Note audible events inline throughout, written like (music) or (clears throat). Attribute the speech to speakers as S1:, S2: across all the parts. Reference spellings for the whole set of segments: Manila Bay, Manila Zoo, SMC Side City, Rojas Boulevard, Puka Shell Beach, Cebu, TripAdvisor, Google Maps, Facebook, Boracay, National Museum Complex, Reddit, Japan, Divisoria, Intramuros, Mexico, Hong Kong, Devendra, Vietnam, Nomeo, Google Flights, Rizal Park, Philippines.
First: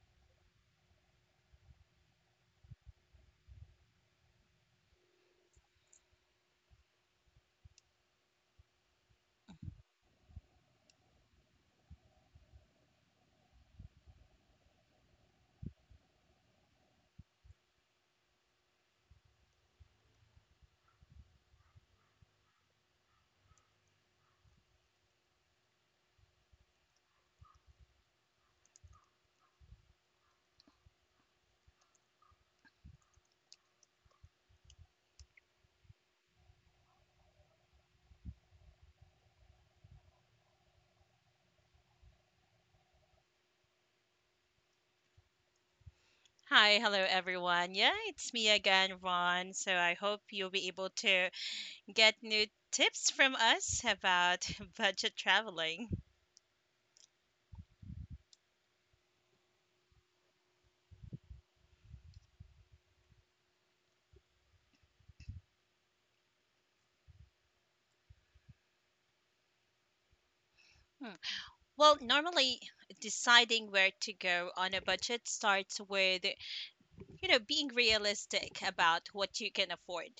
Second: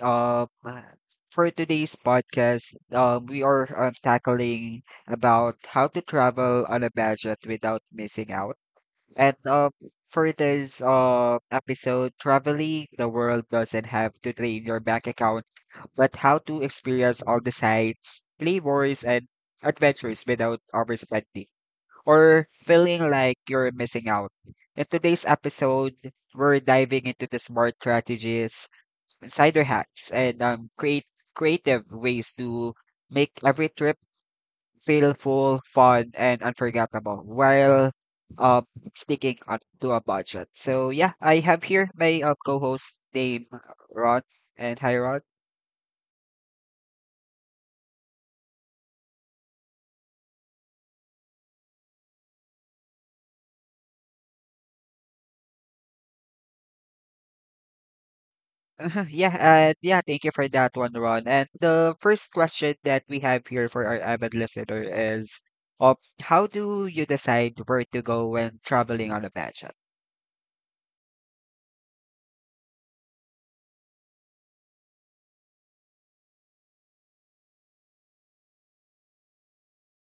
S1: For today's podcast, we are tackling about how to travel on a budget without missing out. And For this episode, traveling the world doesn't have to drain your bank account, but how to experience all the sights, flavors, and adventures without overspending or feeling like you're missing out. In today's episode, we're diving into the smart strategies insider hacks and create creative ways to make every trip feel full, fun, and unforgettable while uh, sticking on to a budget. So yeah, I have here my co-host name Ron and hi Ron. (laughs)
S2: Hi, hello everyone. Yeah, it's me again, Ron. So I hope you'll be able to get new tips from us about (laughs) budget traveling.
S1: Uh-huh, yeah, yeah, thank you for that one, Ron. And the first question that we have here for our avid listener is, uh, how do you decide where to go when traveling on a budget?
S2: Hmm. Well, normally deciding where to go on a budget starts with being realistic about what you can afford.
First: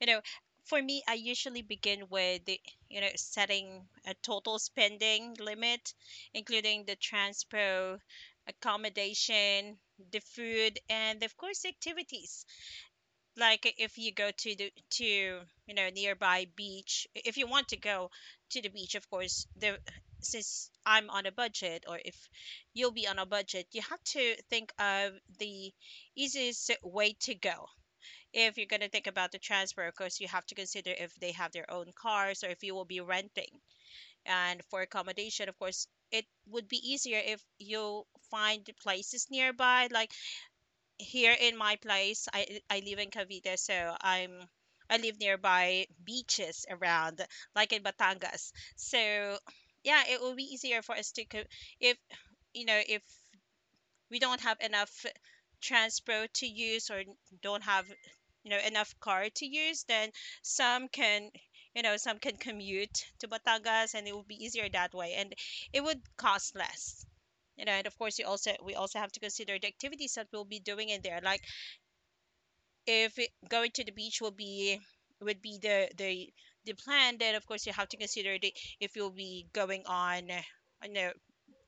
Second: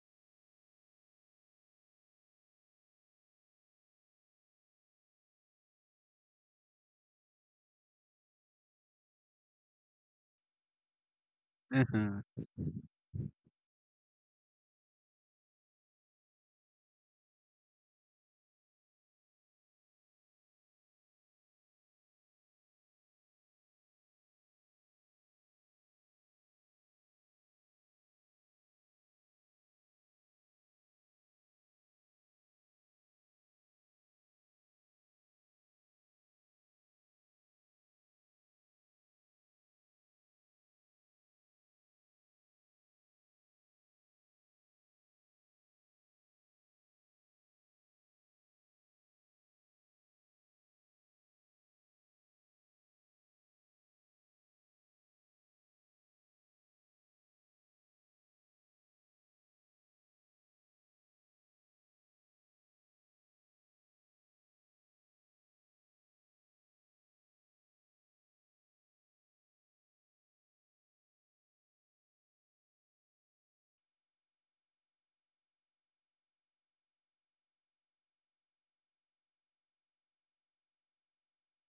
S2: you know for me, I usually begin with setting a total spending limit, including the transpo, accommodation, the food, and of course
S1: Mm-hmm.
S2: activities. Like if you go to the to nearby beach, if you want to go to the beach, of course the since I'm on a budget, or if you'll be on a budget, you have to think of the easiest way to go. If you're going to think about the transfer, of course you have to consider if they have their own cars or if you will be renting. And for accommodation, of course it would be easier if you find places nearby, like here in my place, I live in Cavite, so I live nearby beaches around, like in Batangas. So yeah, it will be easier for us to if if we don't have enough transport to use or don't have enough car to use, then some can some can commute to Batangas, and it will be easier that way, and it would cost less. And of course you also we also have to consider the activities that we'll be doing in there. Like if it, going to the beach will be would be the plan, then of course you have to consider if you'll be going on you know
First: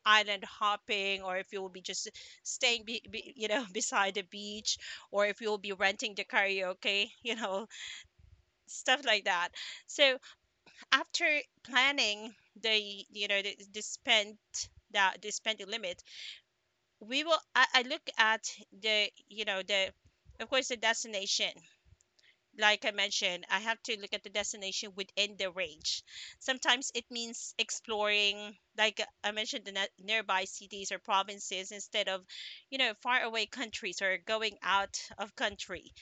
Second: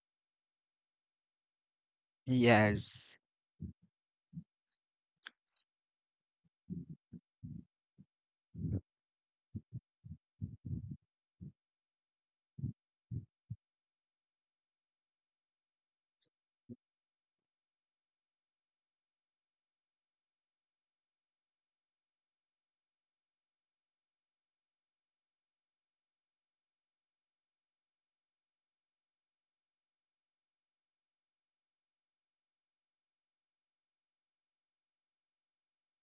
S2: island hopping, or if you will be just staying
S1: Yes.
S2: (laughs) beside the beach, or if you'll be renting the karaoke (laughs) stuff like that. So after planning the the spent that the spending limit, we will I look at the of course the destination. Like I mentioned, I have to look at the destination within the range. Sometimes it means exploring, like I mentioned, nearby cities or provinces instead of, you know, faraway countries or going out of country.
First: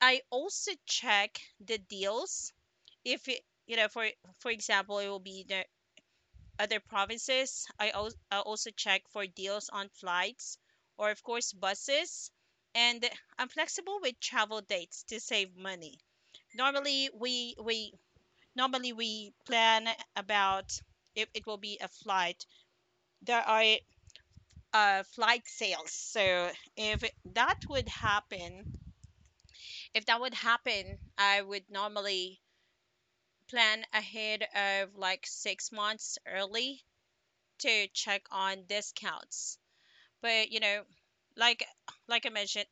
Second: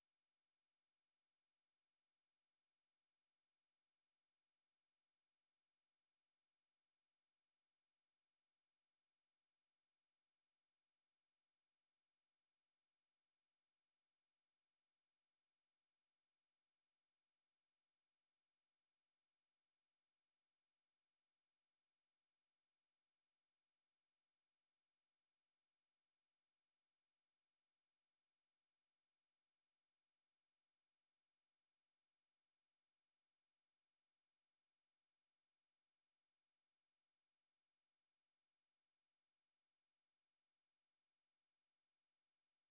S2: I also check the deals. If it, you know, for example, it will be the other provinces. I also check for deals on flights, or of course, buses. And I'm flexible with travel dates to save money. Normally we we normally we plan about, if it will be a flight, there are flight sales. So if that would happen, if that would happen, I would normally plan ahead of like 6 months early to check on discounts. But you know, like like I mentioned,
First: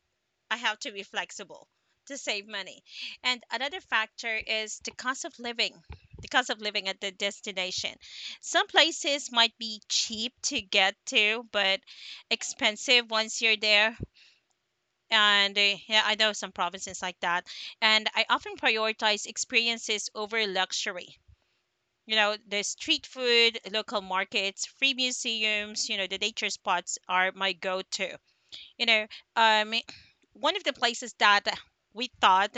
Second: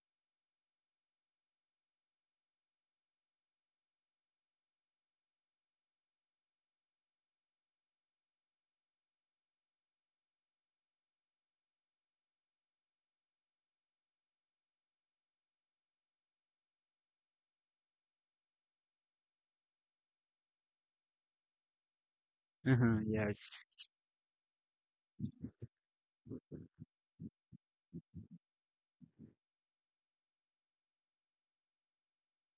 S2: I have to be flexible to save money. And another factor is the cost of living at the destination. Some places might be cheap to get to, but expensive once you're there. And yeah, I know some provinces like that. And I often prioritize experiences over luxury. You know, the
S1: Mm-hmm.
S2: street food,
S1: Yes.
S2: local markets, free museums, you know, the nature spots are my go to. You know, um, one of the places that we thought,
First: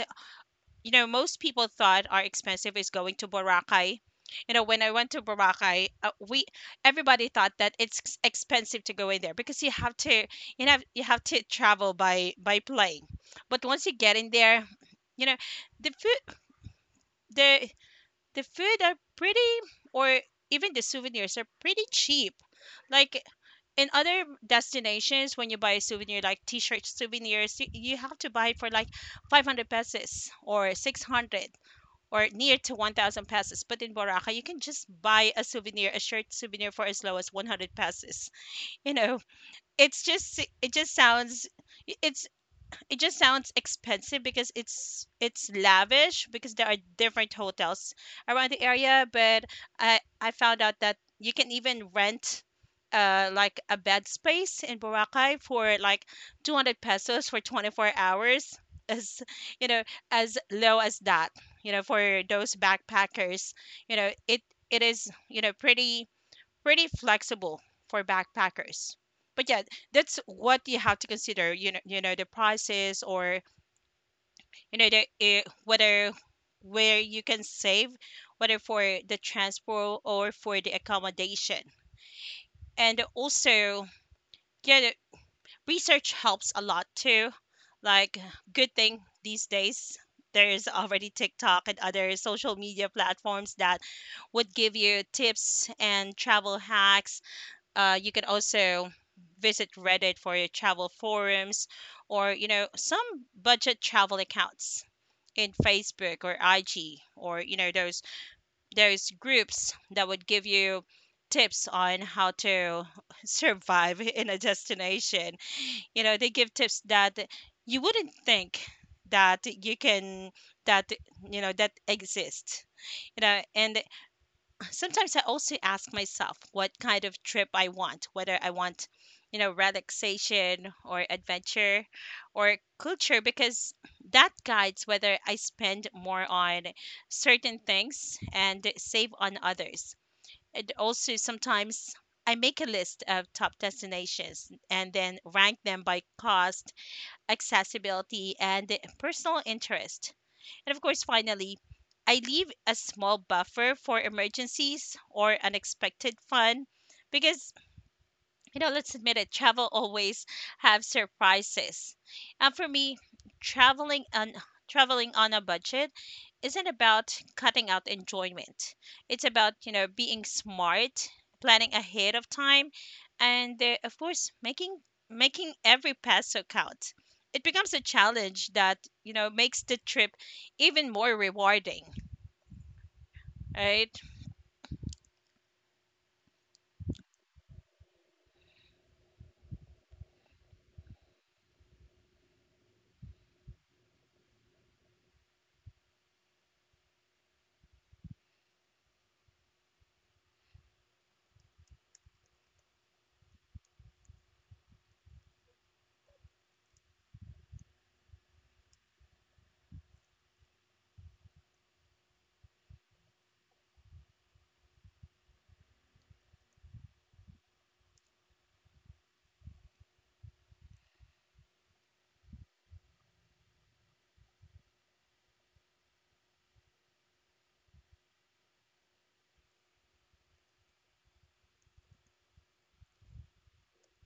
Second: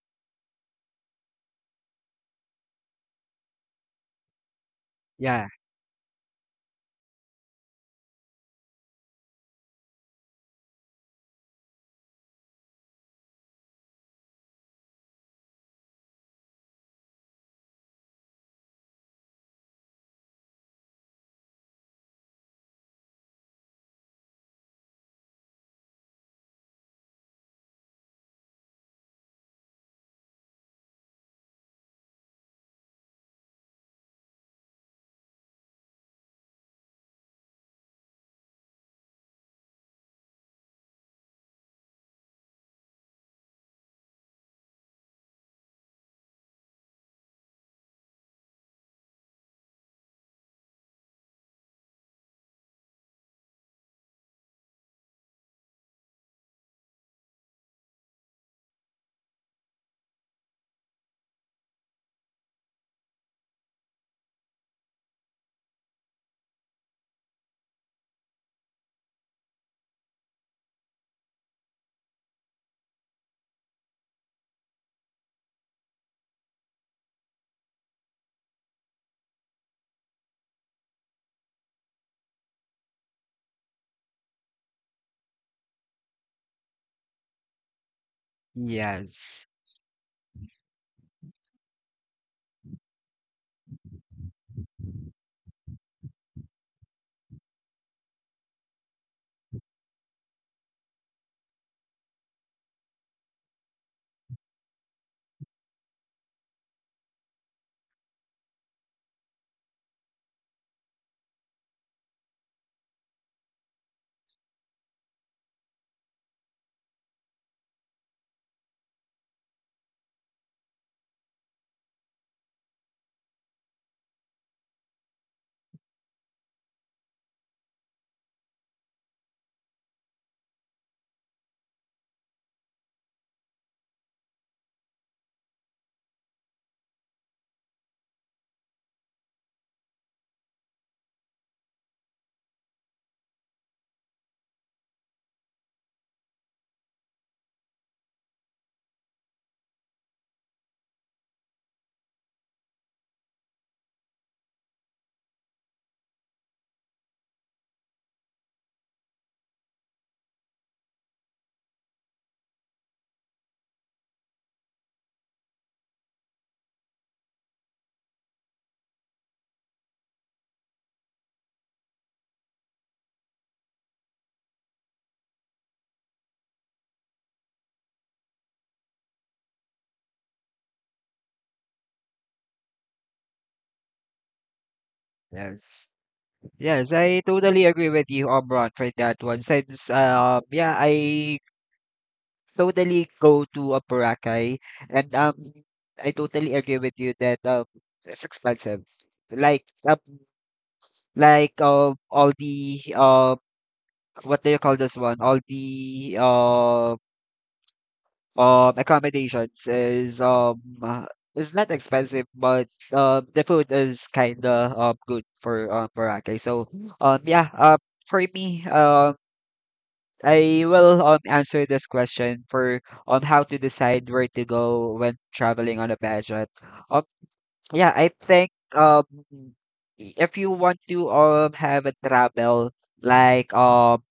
S2: you know, most people thought are expensive is going to Boracay. You know, when I went to
S1: Yeah.
S2: Boracay, we everybody thought that it's expensive to go in there, because you have to, you know, you have to travel by plane. But once you get in there, you know, the food, the the food are pretty, or even the souvenirs are pretty cheap. Like in other destinations, when you buy a souvenir, like t-shirt souvenirs, you have to buy it for like 500 pesos or 600, or near to 1000 pesos. But in Boracay, you can just buy a souvenir, a shirt souvenir, for as low as 100 pesos. You know, it just sounds, it it just sounds expensive because it's lavish, because there are different hotels around the area. But I found out that you can even rent like a bed space in Boracay for like 200 pesos for 24 hours (laughs) as you know, as low as that. You know, for those backpackers, you know, it is, you know, pretty flexible for backpackers. But yeah, that's what you have to consider. You know the prices, or you know whether where you can save, whether for the transport or for the accommodation. And also, yeah, the research helps a lot too. Like, good thing
S1: Yes.
S2: these days there's already TikTok and other social media platforms that would give you tips and travel hacks. You can also visit Reddit for your travel forums, or you know, some budget travel accounts in Facebook or IG, or you know, those groups that would give you tips on how to (laughs) survive in a destination. You know, they give tips that you wouldn't think that you can that you know that exist, you know. And sometimes I also ask myself what kind of trip I want, whether I want, you know, relaxation or adventure or culture, because that guides whether I spend more on certain things and save on others. And also, sometimes I make a list of top destinations and then rank them by cost, accessibility, and personal interest. And of course, finally, I leave a small buffer for emergencies or unexpected fun, because you know, let's admit it, travel always have surprises. And for me, traveling on traveling on a budget isn't about cutting out enjoyment. It's about, you know, being smart, planning ahead of time, and of course, making every peso count. It becomes a challenge that, you know, makes the trip even more rewarding, right?
S1: Yes. Yes, I totally agree with you, Omron, for that one. Since yeah, I totally go to a Boracay and I totally agree with you that it's expensive. Like um all the what do you call this one? All the accommodations is not expensive but the food is kind of good for Boracay. So um yeah uh, for me, I will answer this question for how to decide where to go when traveling on a budget. um yeah I think, if you want to have a travel, like um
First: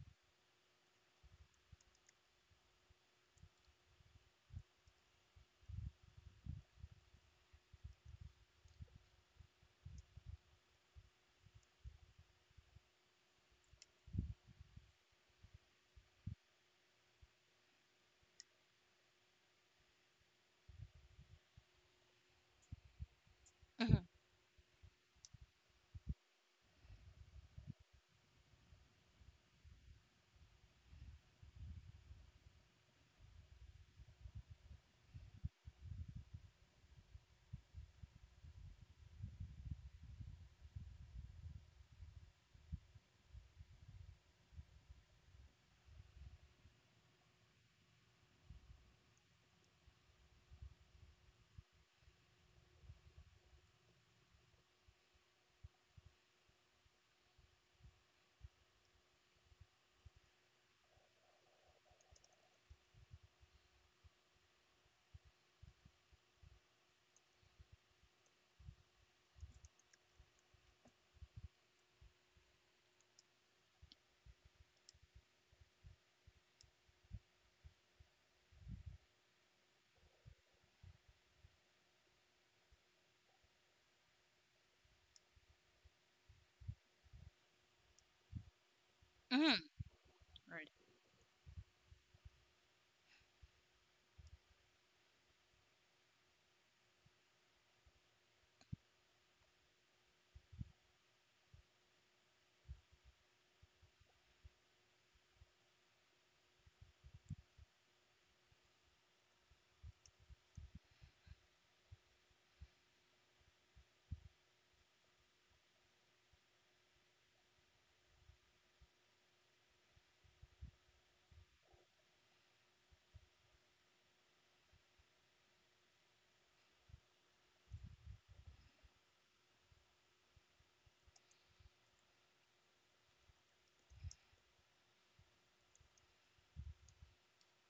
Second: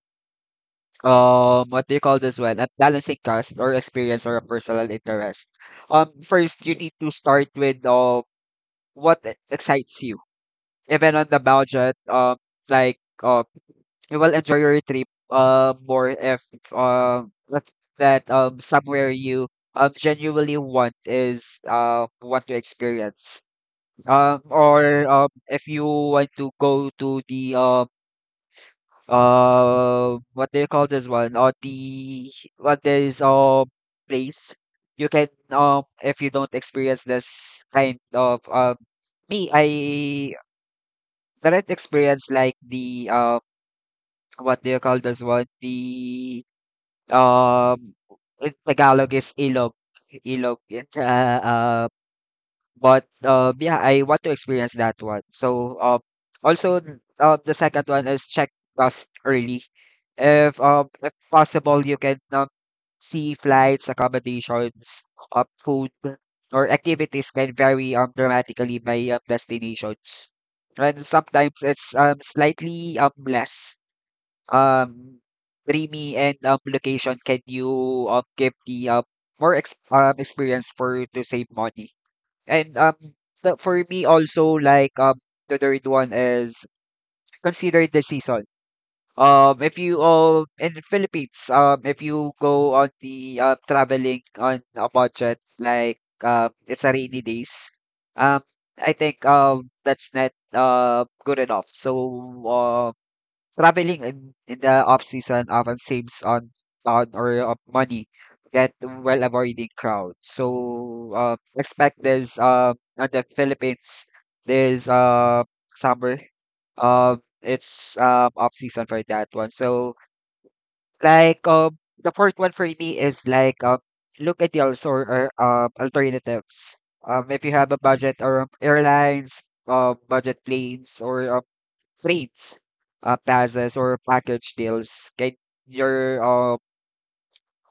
S1: what do you call this one? A balancing cost or experience or a personal interest. First you need to start with what excites you. Even on the budget, like uh you will enjoy your trip more if um if that somewhere you genuinely want is want to experience.
S2: Hmm.
S1: Or If you want to go to the what do you call this one or the what is place you can, if you don't experience this kind of me, I didn't experience like the what do you call this one, the um in Tagalog is ilog, it's but, yeah, I want to experience that one. So, also, the second one is check cost early. If possible, you can see flights, accommodations, food, or activities can vary dramatically by destinations. And sometimes it's slightly less um, dreamy and location can you give the more experience for to save money. And, um, the for me also, the third one is consider the season.
S2: Hmm.
S1: If you
S2: Right.
S1: in Philippines, if you go on the traveling on a budget, it's a rainy days. Um, I think that's not good enough. So, uh, Traveling in the off season often saves on or money that while avoiding crowd. So expect this on the Philippines there's summer, it's off season for that one. So the fourth one for me is look at the also or alternatives. If you have a budget or airlines, budget planes or trades, plazas, or package deals can your uh,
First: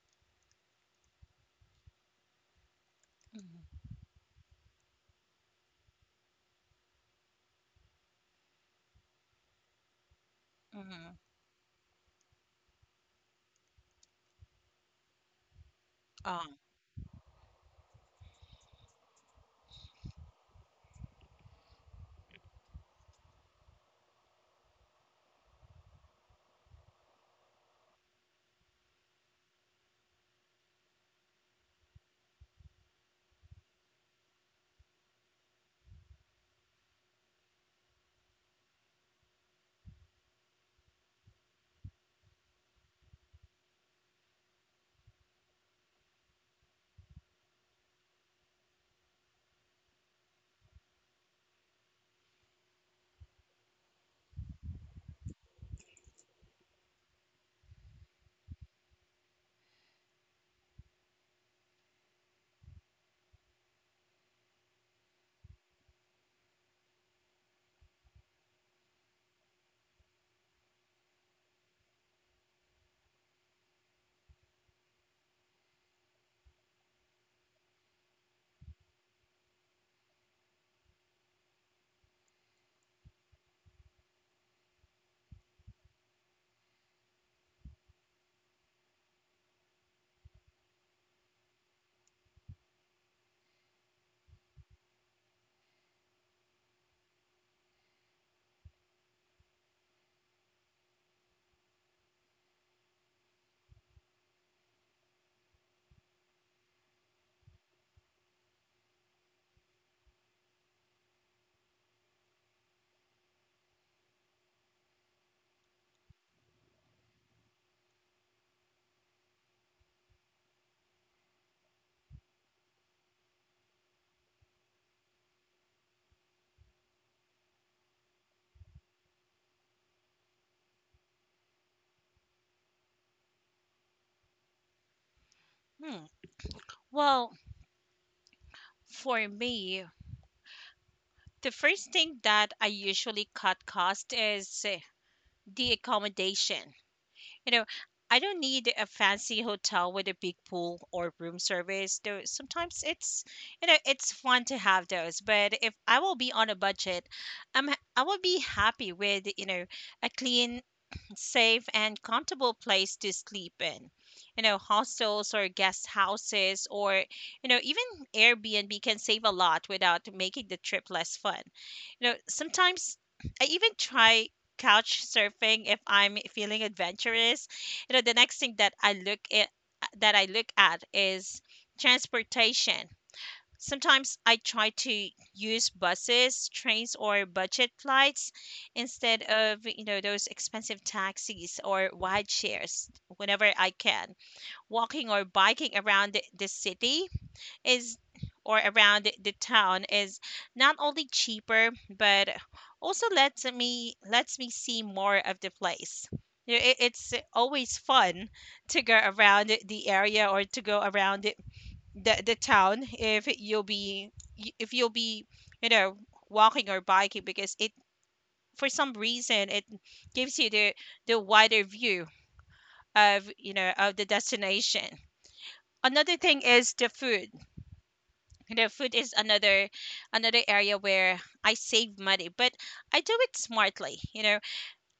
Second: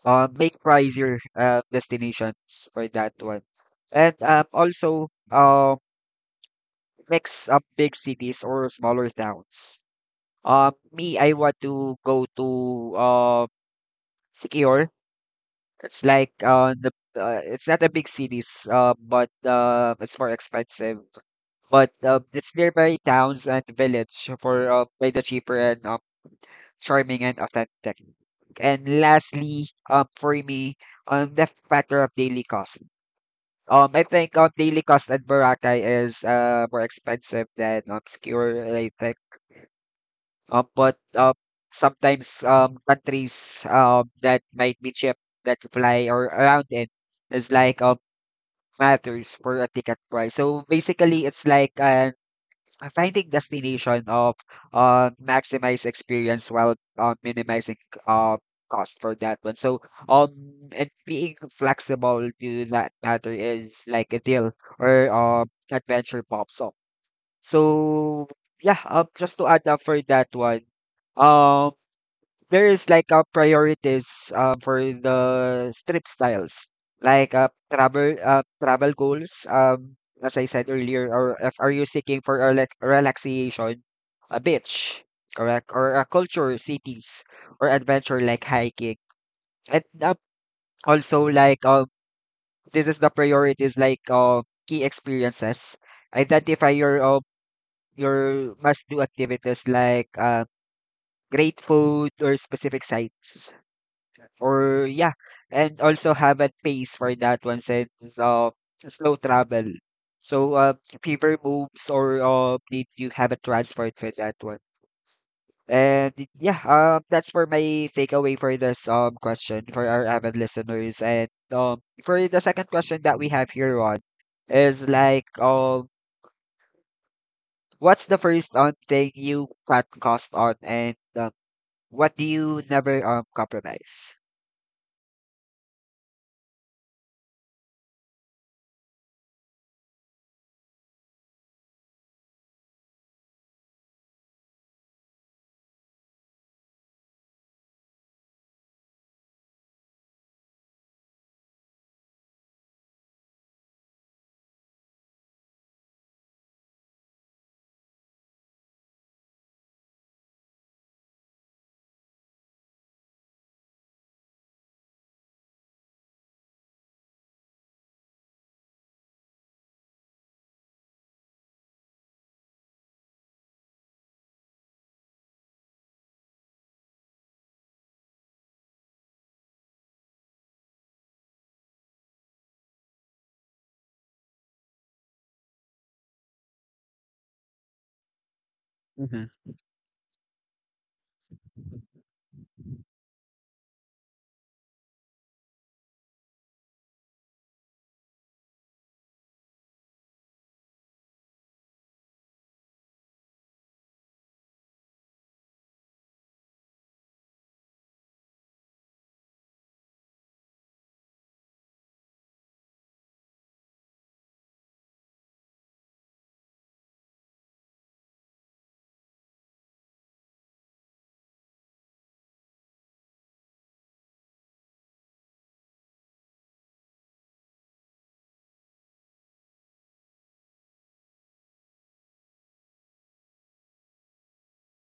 S1: uh make pricier destinations for that one.
S2: Hmm.
S1: And also, mix up big cities or smaller towns. Me,
S2: Hmm.
S1: I want to go to secure. It's like
S2: Um,
S1: the it's not a big cities but it's more expensive, but it's nearby towns and village for by the cheaper and charming and authentic. And lastly, for me, the factor of daily cost. I think daily cost at Boracay is more expensive than Secure, I think. But sometimes countries that might be cheap that fly or around it is matters for a ticket price. So basically, it's like an finding destination of maximize experience while minimizing uh, cost for that one. So um and being flexible to that matter is like a deal or adventure pops up. So yeah, just to add up for that one. um, there is like a priorities for the strip styles like travel goals, as I said earlier, or if, are you seeking for a like relaxation, a beach, correct, or a culture cities or adventure like hiking? And also, this is the priorities like key experiences, identify your must do activities like great food or specific sites, or yeah. And also have a pace for that one since uh slow travel. So fever moves or need you have a transport for that one. And that's for my takeaway for this question for our avid listeners. And for the second question that we have here on is what's the first thing you cut cost on and what do you never compromise?
S2: hmm. Well, for me, the first thing that I usually cut cost is the accommodation. You know, I don't need a fancy hotel with a big pool or room service. Though sometimes it's, you know, it's fun to have those. But if I will be on a budget, I will be happy with, you know, a clean, safe, and comfortable place to sleep in. You know, hostels or guest houses, or you know, even Airbnb can save a lot without making the trip less fun. You know, sometimes I even try couch surfing if I'm feeling adventurous. You know, the next thing that I look at, is transportation. Sometimes I try to use buses, trains, or budget flights instead
S1: Mm-hmm,
S2: of, you know, those expensive taxis or wide shares whenever I can. Walking or biking around the city is, or around the town is, not only cheaper but also lets me see more of the place. You know, it's always fun to go around the area, or to go around the town, if you'll be, if you'll be you know, walking or biking, because it for some reason it gives you the wider view of, you know, of the destination. Another thing is the food. The food is another area where I save money, but I do it smartly. You know,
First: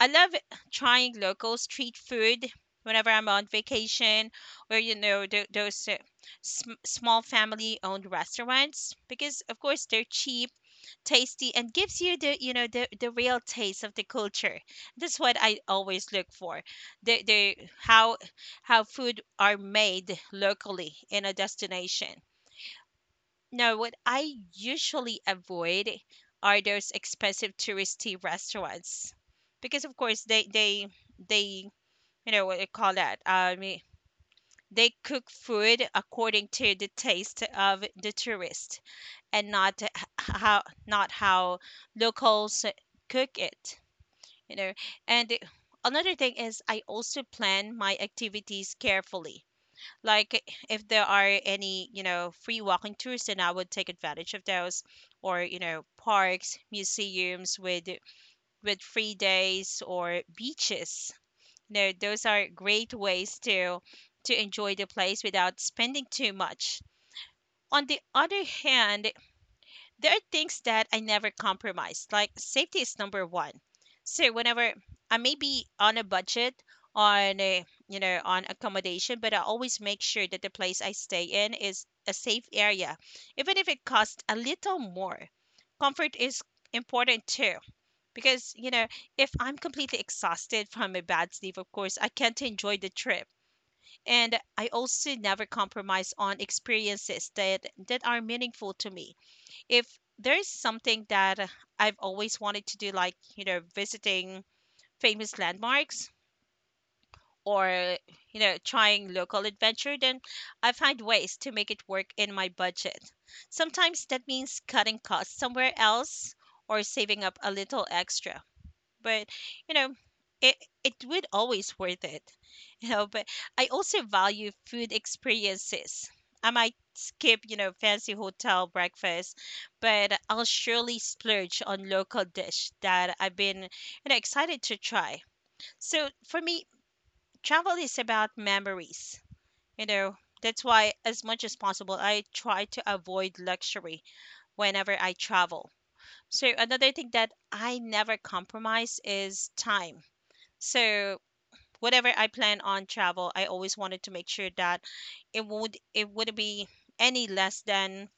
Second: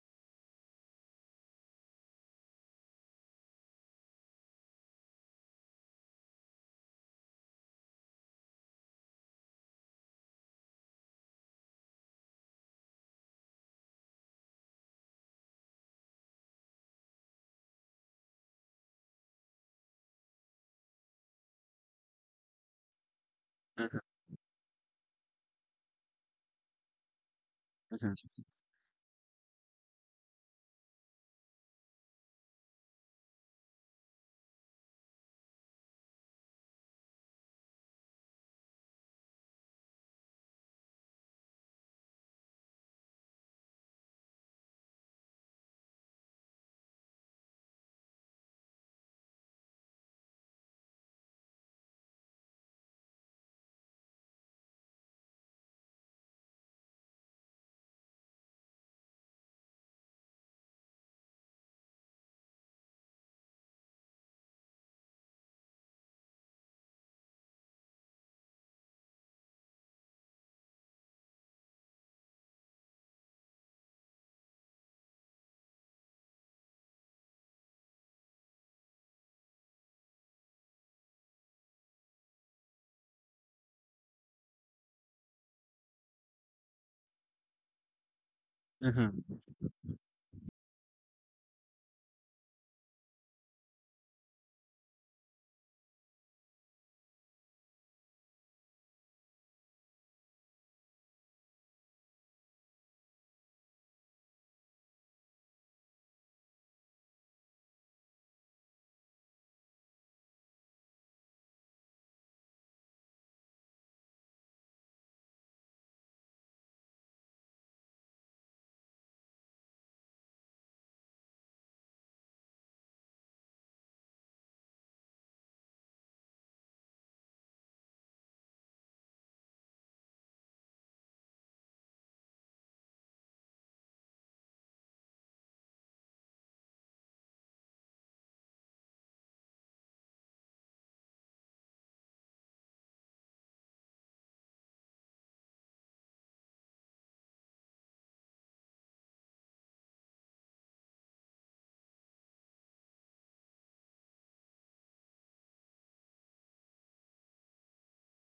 S2: I love trying local street food whenever I'm on vacation, or you know those small family-owned restaurants, because of course they're cheap, tasty, and gives you the you know the real taste of the culture. That's what I always look for. The how food are made locally in a destination. No, what I usually avoid are those expensive touristy restaurants, because of course, they you know what they call that. I mean, they cook food according to the taste of the tourist, and not h- how not how locals cook it. You know, and another thing is I also plan my activities carefully, like if there are any, you know, free walking tours, then I would take advantage of those, or you know, parks, museums with free days, or beaches. You know, those are great ways to enjoy the place without spending too much. On the other hand, there are things that I never compromise. Like safety is number one. So whenever I may be on a budget on a, you know, on accommodation, but I always make sure that the place I stay in is a safe area, even if it costs a little more. Comfort is important too, because you know if I'm completely exhausted from a bad sleep, of course I can't enjoy the trip. And I also never compromise on experiences that are meaningful to me. If there's something that I've always wanted to do, like, you know, visiting famous landmarks, or you know, trying local adventure, then I find ways to make it work in my budget. Sometimes that means cutting costs somewhere else or saving up a little extra, but you know it it would always worth it. (laughs) But I also value food experiences. I might skip fancy hotel breakfast, but I'll surely splurge on local dish that I've been excited to try. So for me, travel is about memories you know that's why as much as possible I try to avoid luxury whenever I travel. So another thing that I never compromise is time. So whatever I plan on travel, I always wanted to make sure that it would be any less than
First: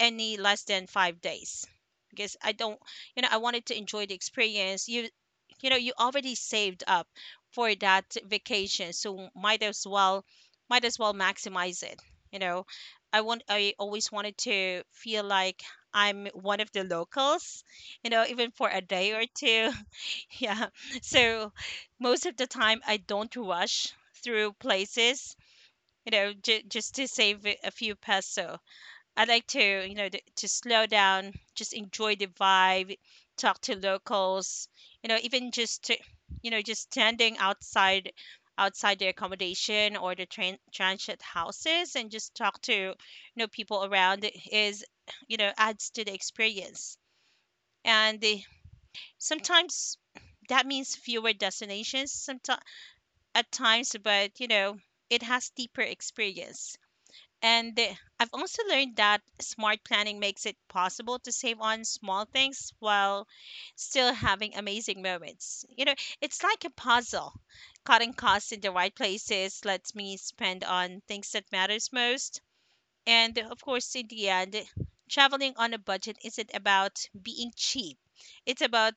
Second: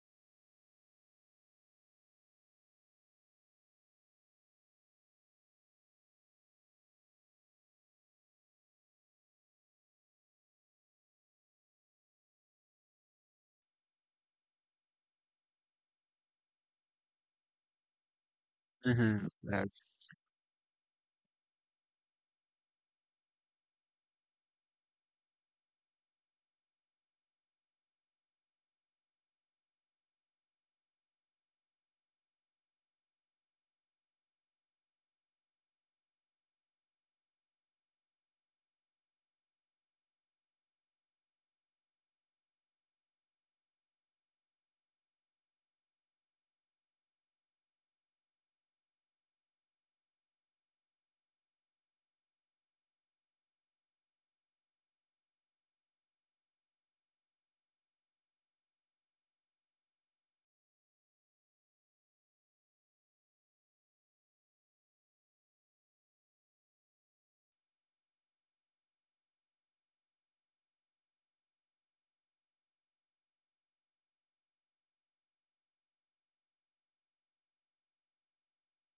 S2: any less than 5 days, because I don't I wanted to enjoy the experience. You know you already saved up for that vacation, so might as well maximize it. You know, I always wanted to feel like I'm one of the locals. You know, even for a day or
S1: mm-hmm.
S2: two. Yeah. (laughs) So most of the time, I don't rush through places, just to save a few peso. I like to, to slow down, just enjoy the vibe, talk to locals, you know, even just to, you know, just standing outside the accommodation or the train transit houses and just talk to, you know, people around is, you know, adds to the experience. And sometimes that means fewer destinations, sometimes at times, but you know, it has deeper experience. I've also learned that smart planning makes it possible to save on small things while still having amazing moments. You know, it's like a puzzle. Cutting costs in the right places lets me spend on things that matters most. And of course, in the end, traveling on a budget isn't about being cheap. It's about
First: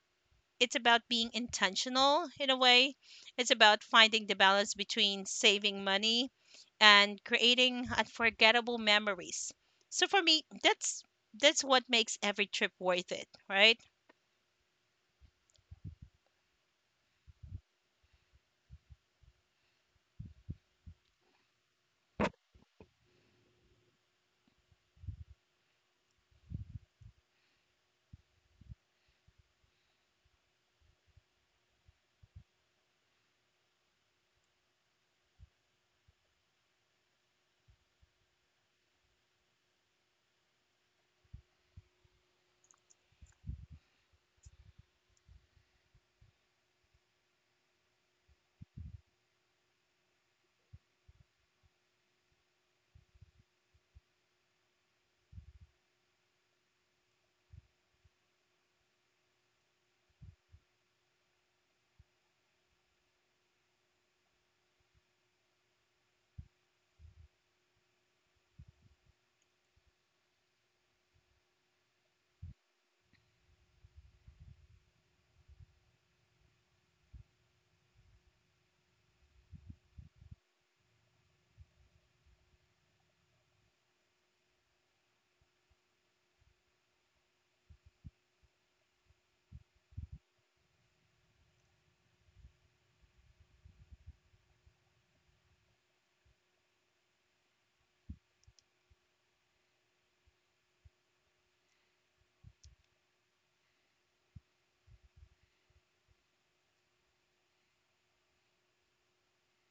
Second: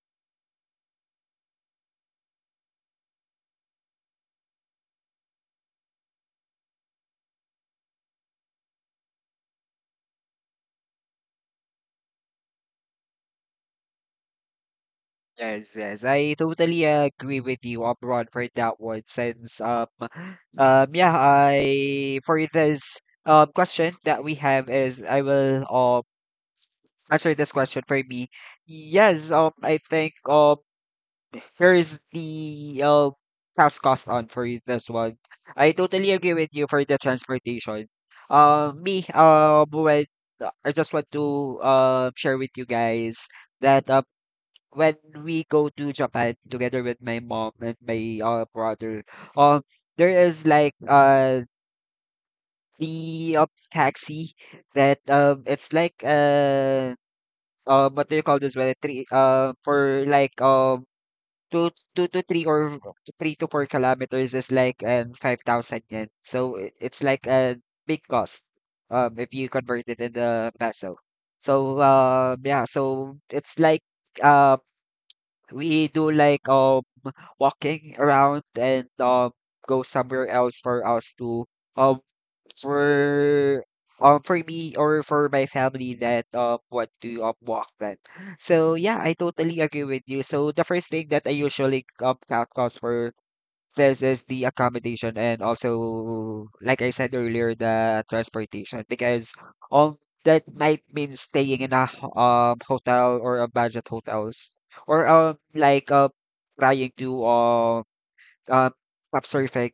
S2: it's about being intentional in a way. It's about finding the balance between saving money and creating unforgettable memories. So for me, that's what makes every trip worth it, right?
S1: Yes, yes, I totally agree with you, Abron, for that one. Since (sighs) yeah, I for this question that we have is I will answer this question for me. Yes, I think here is the task cost on for this one. I totally agree with you for the transportation. Me, when I just want to share with you guys that when we go to Japan together with my mom and my brother, um, there is like the taxi that it's like what do you call this when it three for like two 2 to 3 or 3 to 4 kilometers is like and 5,000 yen. So it's like a big cost if you convert it in the peso. So yeah, so it's like uh we do like walking around and go somewhere else for us to um for for me or for my family that want to walk then. So yeah, I totally agree with you. So the first thing that I usually count cost for this is the accommodation and also like I said earlier, the transportation, because um that might mean staying in a hotel or a budget hotels or trying to uh, pop surfing,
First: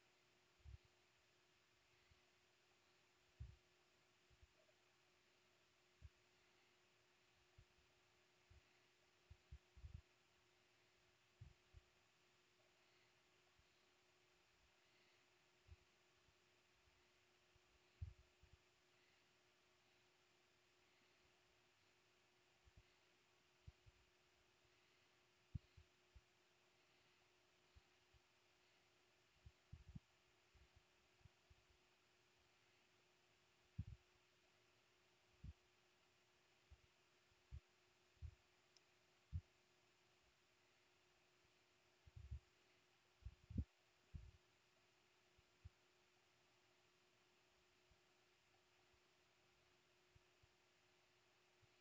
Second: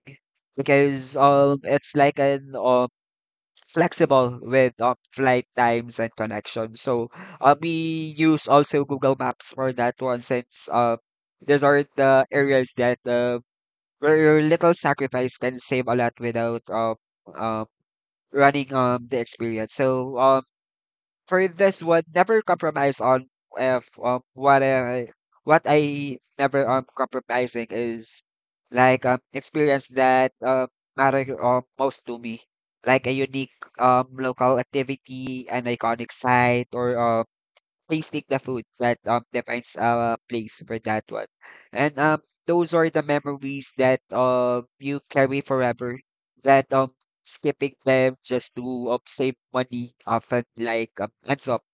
S1: because it's like an flexible with flight times and connections. So we use also Google Maps for that one, since these are the areas that where your little sacrifice can save a lot without uh, running the experience. So for this one, never compromise on if what I what I never compromising is experience that matter most to me, like a unique local activity, an iconic site, or please take the food that defines a place for that one. And those are the memories that you carry forever. That skipping them just to save money often like ends up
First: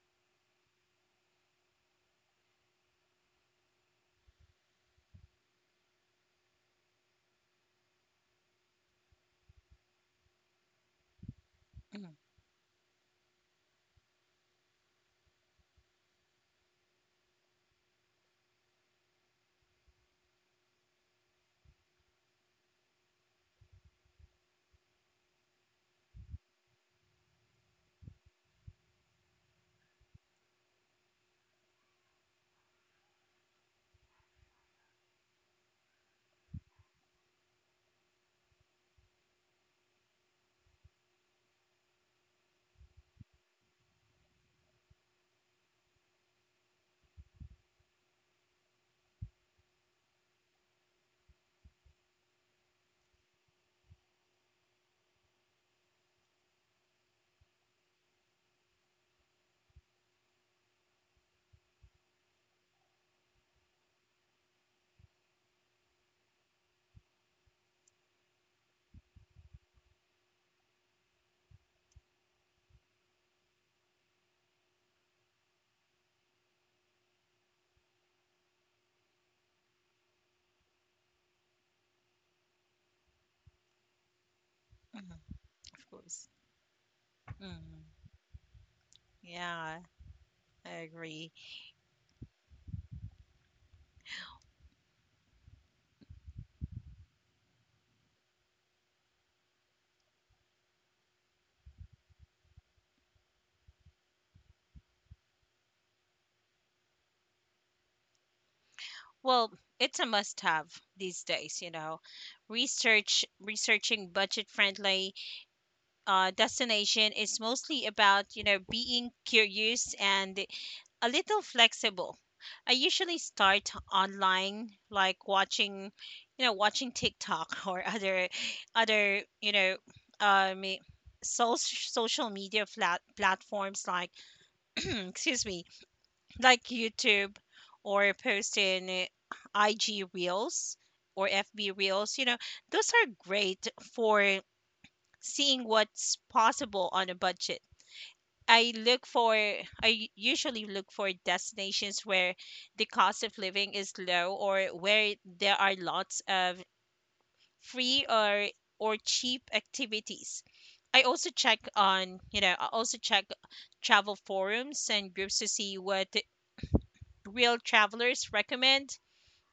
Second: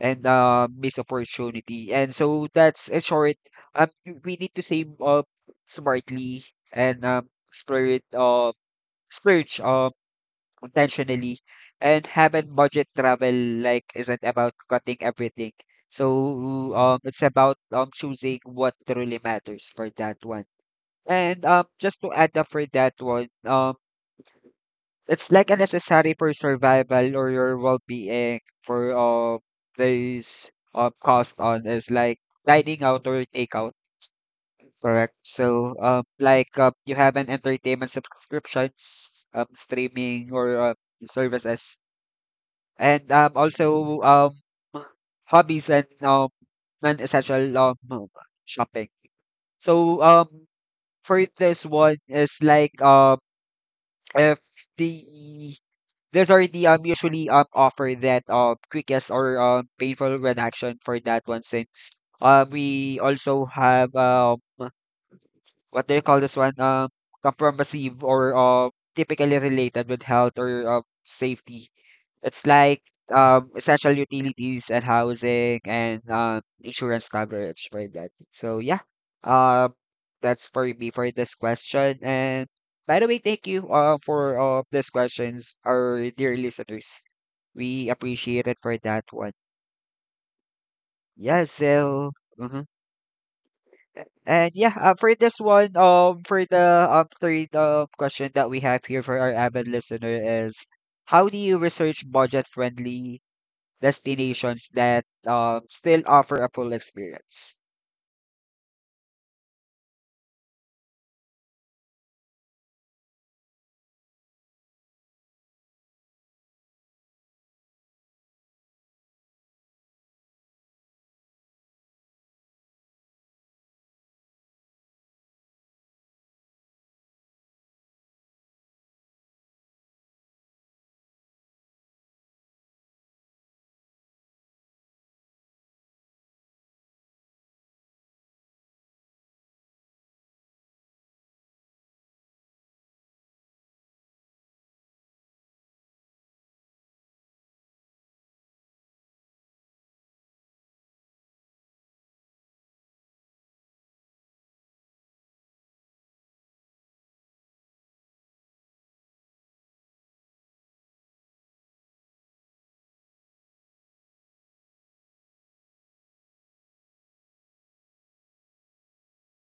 S1: and miss opportunity. And so that's a short you- we need to save smartly and explore it splurge intentionally. And
S2: Mhm,
S1: having budget travel like isn't about cutting everything. So it's about choosing what truly matters for that one. And just to add up for that one, it's like a necessary for survival or your well-being for those cost on is like dining out or takeout. Correct. So, you have an entertainment subscriptions, streaming or services and also hobbies and non-essential shopping. So for this one is if the there's already usually offer that quickest or painful reduction for that one, since we also have what do you call this one, comprehensive or typically related with health or safety. It's like essential utilities and housing and insurance coverage for that. So yeah, uh, that's for me for this question. And by the way, thank you for these
S2: mhm,
S1: questions,
S2: of
S1: our
S2: course.
S1: dear listeners.
S2: Mhm.
S1: We appreciate it for that one.
S2: Yeah, I agree.
S1: Yeah. So. Mhm. And yeah, for this one, for the third question that we have here for our avid listener is, how do you research budget-friendly destinations that still offer a full experience?
S2: Well, it's a must-have these days, you know. Researching budget-friendly destination is mostly about being curious and a little flexible. I usually start online, like watching TikTok (laughs) or other, um, eh, social media flat platforms like, (clears throat) excuse me, like YouTube or post in IG Reels or FB Reels. You know, those are great for seeing what's possible on a budget. I usually look for destinations where the cost of living is low, or where there are lots of free or cheap activities. I also check on, you know, I also check travel forums and groups to see what real travelers recommend,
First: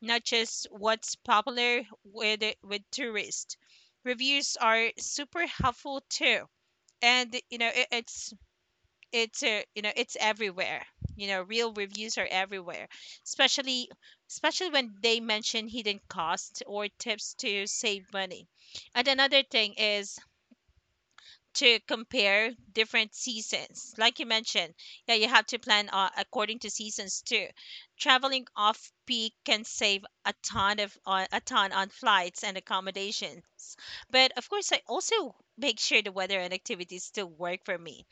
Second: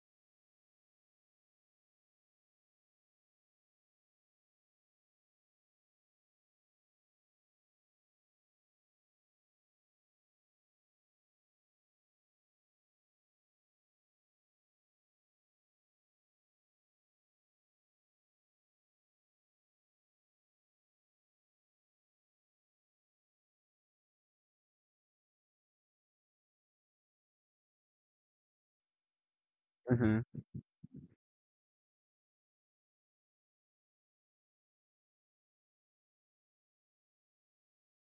S2: not just what's popular with tourists. Reviews are super helpful too. And you know, it's everywhere. Real reviews are everywhere, especially especially when they mention hidden costs or tips to save money. And another thing is to compare different seasons, like you mentioned. Yeah, you have to plan according to seasons too. Traveling off peak can save a
S1: Mm-hmm.
S2: ton of on a ton on flights and accommodations, but of course I also make sure the weather and activities still work for me.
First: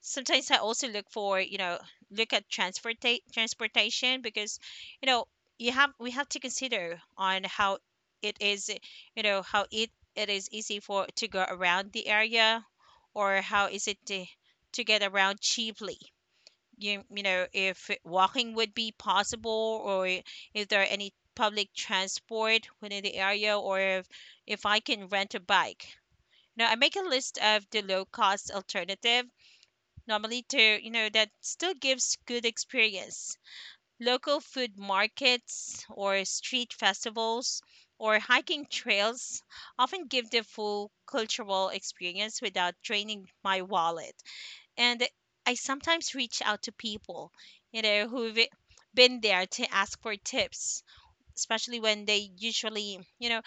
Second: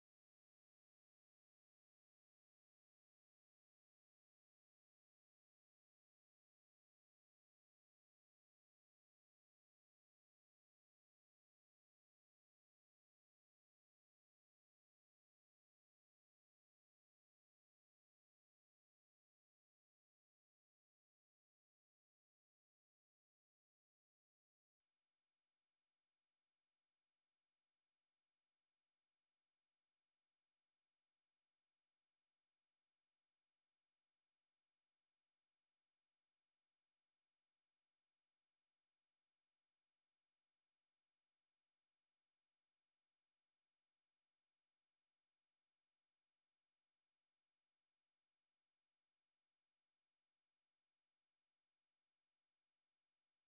S2: Sometimes I also look for, transportation, because, you know, you have we have to consider on how it is, you know, how it it is easy for to go around the area, or how is it to get around cheaply. You know, if walking would be possible, or if there are any public transport within the area, or if I can rent a bike. Now, I make a list of the low cost alternative normally to that still gives good experience. Local food markets or street festivals or hiking trails often give the full cultural experience without draining my wallet. And I sometimes reach out to people, who've been there, to ask for tips, especially when they usually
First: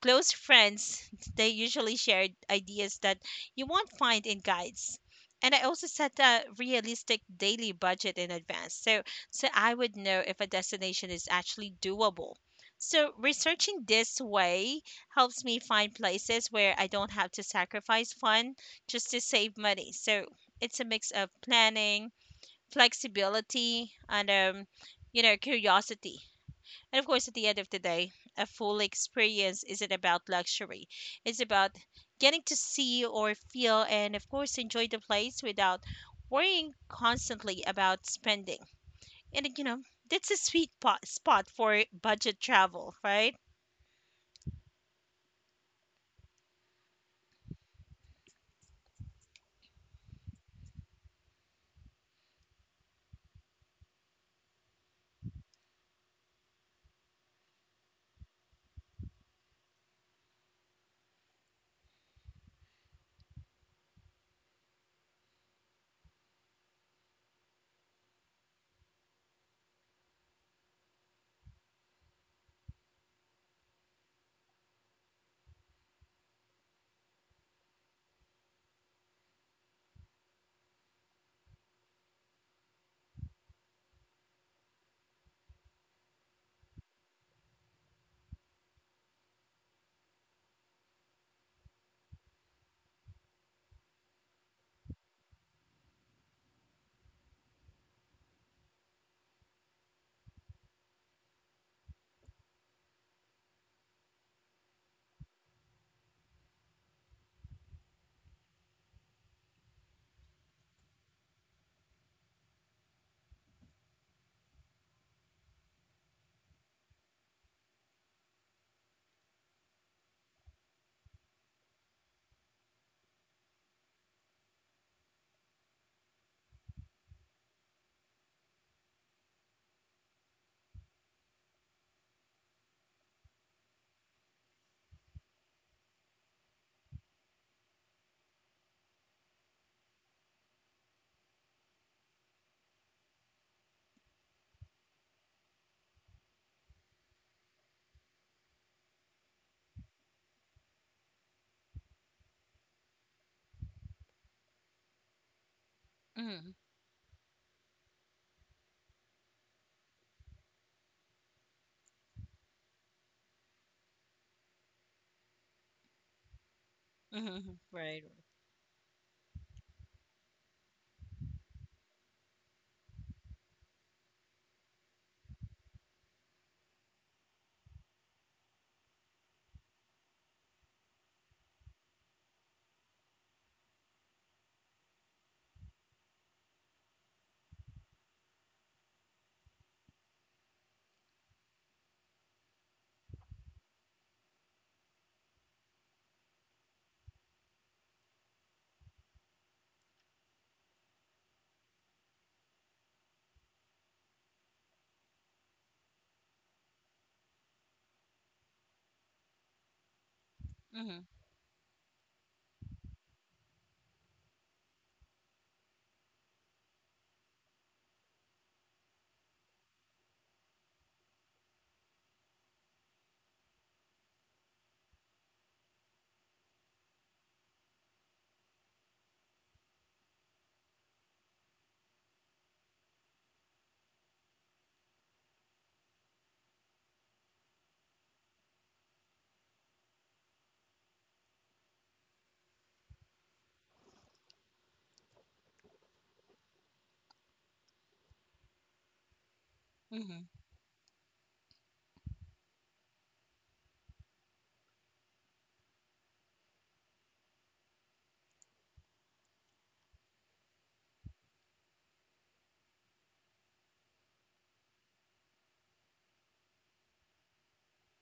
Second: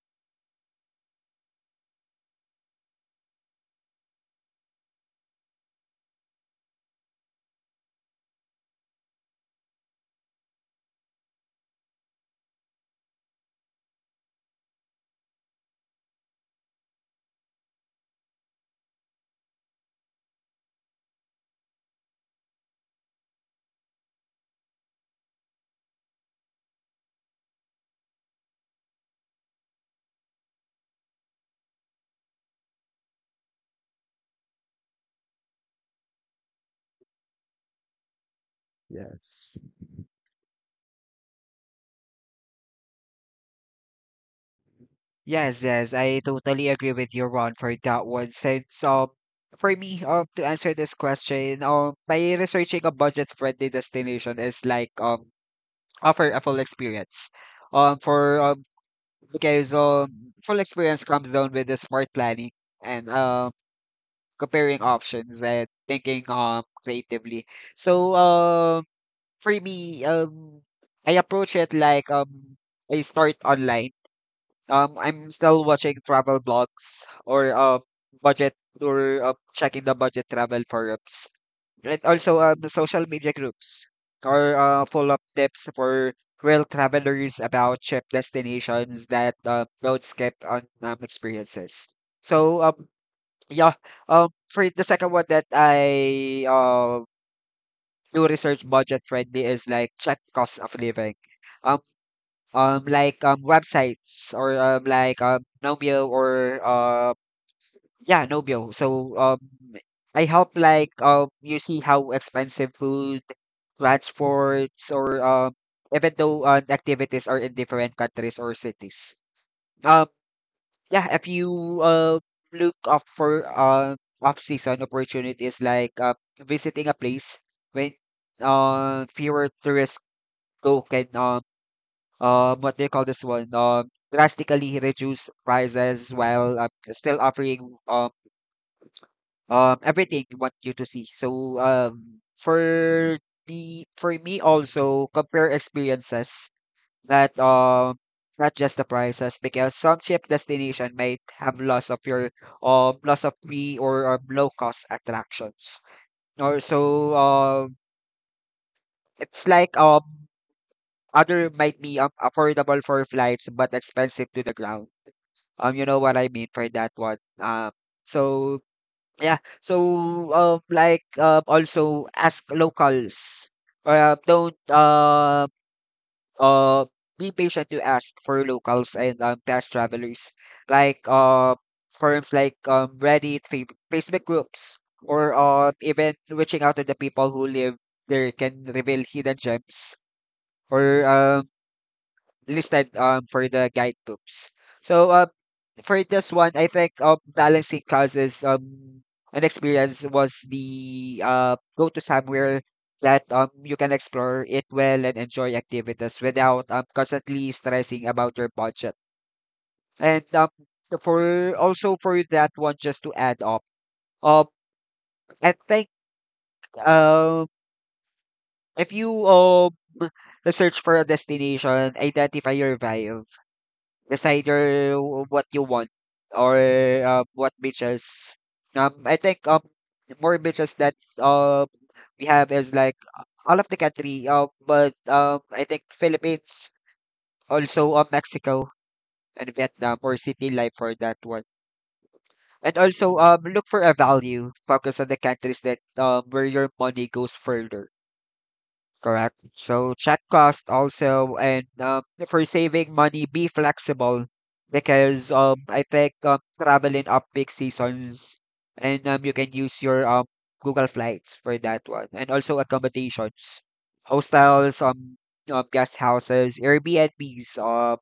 S2: close friends, (laughs) they usually shared ideas that you won't find in guides. And I also set a realistic daily budget in advance, so so I would know if a destination is actually doable. So researching this way helps me find places where I don't have to sacrifice fun just to save money. So it's a mix of planning, flexibility, and curiosity. And of course, at the end of the day, a full experience isn't about luxury. It's about getting to see or feel and, of course, enjoy the place without worrying constantly about spending.
S1: Yes.
S2: And, you know, that's a spot for budget travel, right?
S1: Yes, yes, I totally agree with you, Ron, for that one. Since for me, to answer this question, by researching a budget-friendly destination is like offer a full experience. For because full experience comes down with the smart planning and comparing options and thinking creatively. So for me, I approach it like, I start online. I'm still watching travel blogs budget or checking the budget travel forums, and also the social media groups, or full up tips for real travelers about trip destinations that roadscape on experiences. So um, yeah. For the second one that I do research budget friendly is like check cost of living. Um, like websites, or like Nomeo, or yeah, Nomeo. So I help like, you see how expensive food, transports, or even though, activities are in different countries or cities. Um yeah, if you look up for off season opportunities like, visiting a place when fewer tourists Coke can, what they call this one, drastically reduce prices while, still offering, everything you want you to see. So for the for me, also compare experiences that, not just the prices, because some cheap destination might have loss of your loss of free or, low cost attractions.
S2: Mm-hmm.
S1: Or so it's like, other might be, affordable for flights but expensive to the ground. You know what I mean for that one.
S2: Mm-hmm. (laughs) Right.
S1: So, yeah. Like, also ask locals. Don't uh be patient to ask for locals and, past travelers, like forums like Reddit, Facebook groups, or even reaching out to the people who live there can reveal hidden gems, or listed for the guidebooks. So uh, for this one, I think balancing causes an experience was the go to somewhere that you can explore it well and enjoy activities without constantly stressing about your budget. And so
S2: Mm-hmm.
S1: for also for that one, just to add up. Um I think, um if you search for a destination, identify your vibe. It's either what you want, or what, beaches. I think, more beaches that we have is like all of the country. But I think Philippines, also, Mexico, and Vietnam, or city life for that one. And also look for a value. Focus on the countries that, where your money goes further. Correct. So check cost also, and, for saving money, be flexible, because, I think, travel in up peak seasons, and, you can use your Google Flights for that one, and also accommodations, hostels, guest houses, Airbnbs, uh,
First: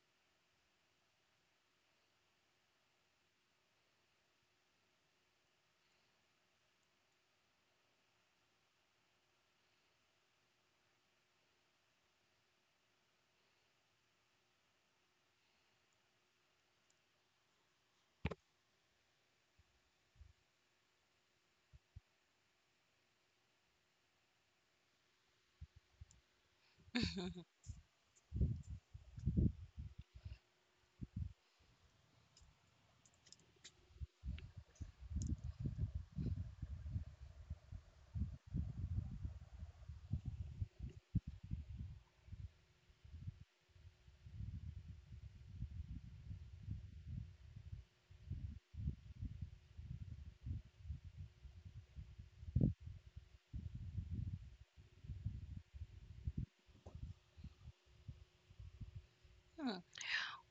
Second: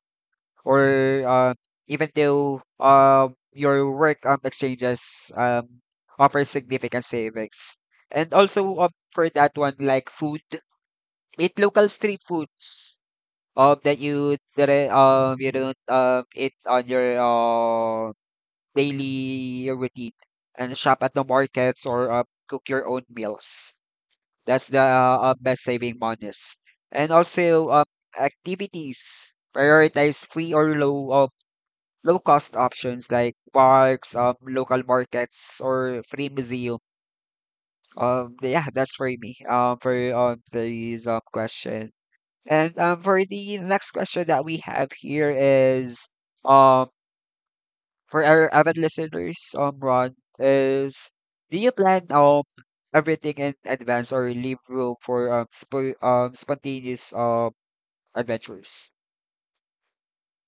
S1: or uh, even though, your work exchanges offer significant savings, and also for that one, like food, eat local street foods that you didn't, you don't eat on your daily routine, and shop at the markets, or cook your own meals. That's the best saving monies. And
S2: Mm-hmm. (laughs)
S1: also activities, prioritize free or low cost options like parks, local markets, or free museum. Yeah, that's for me. For these question. And For the next question that we have here is, um for our avid listeners, Ron, is: do you plan everything in advance, or leave room for spontaneous adventures?
S2: Hmm.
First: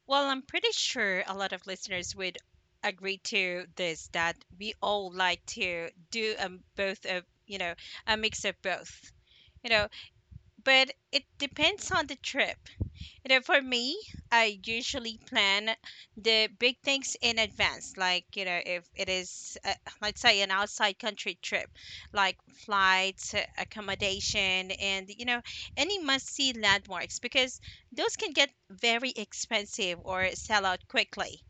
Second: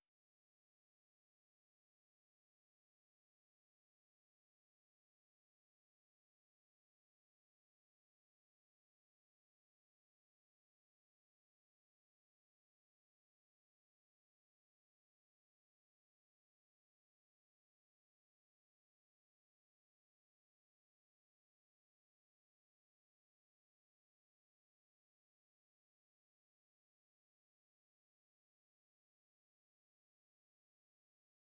S2: Well, I'm pretty sure a lot of listeners would agree to this, that we all like to do both of a mix of both. You know, but it depends on the trip. You know, for me, I usually plan the big things in advance. Like, you know, if it is, let's say, an outside country trip, like flights, accommodation, and, you know, any must see landmarks, because those can get very expensive or sell out quickly.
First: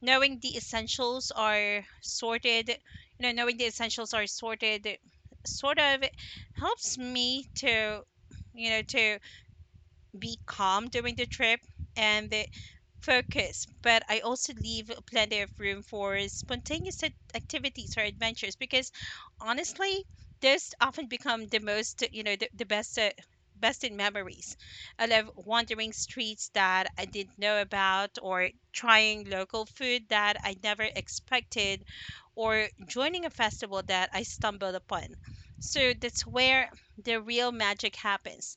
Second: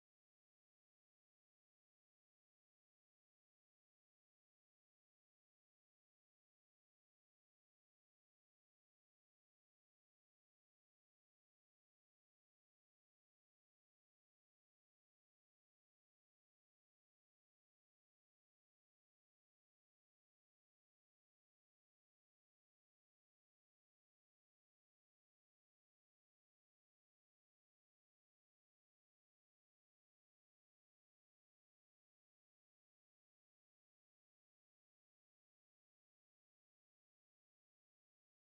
S2: knowing the essentials are sorted, you Knowing the essentials are sorted sort of helps me to, you know, to be calm during the trip and focus. But I also leave plenty of room for spontaneous activities or adventures, because honestly, those often become the most, the best. Best in memories. I love wandering streets that I didn't know about, or trying local food that I never expected, or joining a festival that I stumbled upon. So that's where the real magic happens.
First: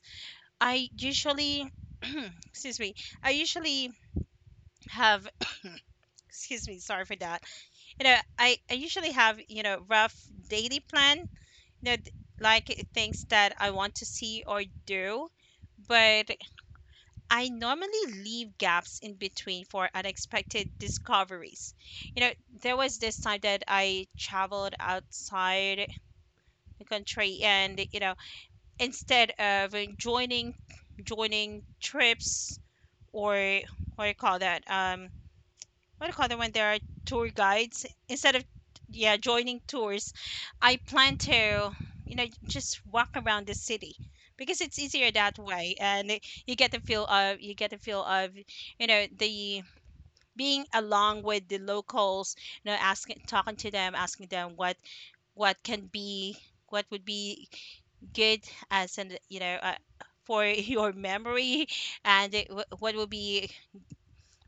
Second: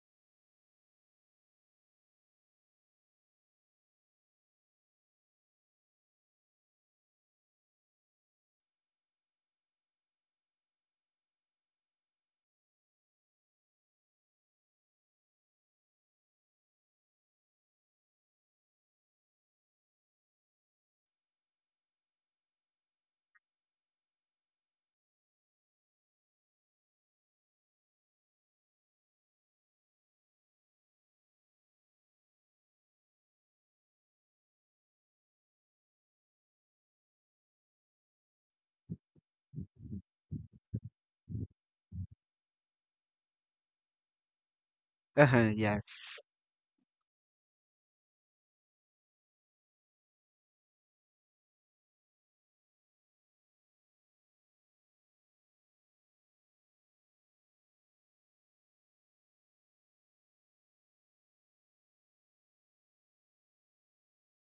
S2: I usually, excuse me, I usually have excuse me sorry for that. You know, I usually have rough daily plan, you know th- things that I want to see or do, but I normally leave gaps in between for unexpected discoveries. You know, there was this time that I traveled outside the country and you know, instead of joining trips, or what do you call that? What do you call it when there are tour guides? Instead of yeah joining tours, I plan to just walk around the city, because it's easier that
S1: Uh-huh,
S2: way, and
S1: yes.
S2: you get the feel of the being along with the locals, you know asking talking to them, asking them what can be what would be good as an for (laughs) your memory, and it, wh-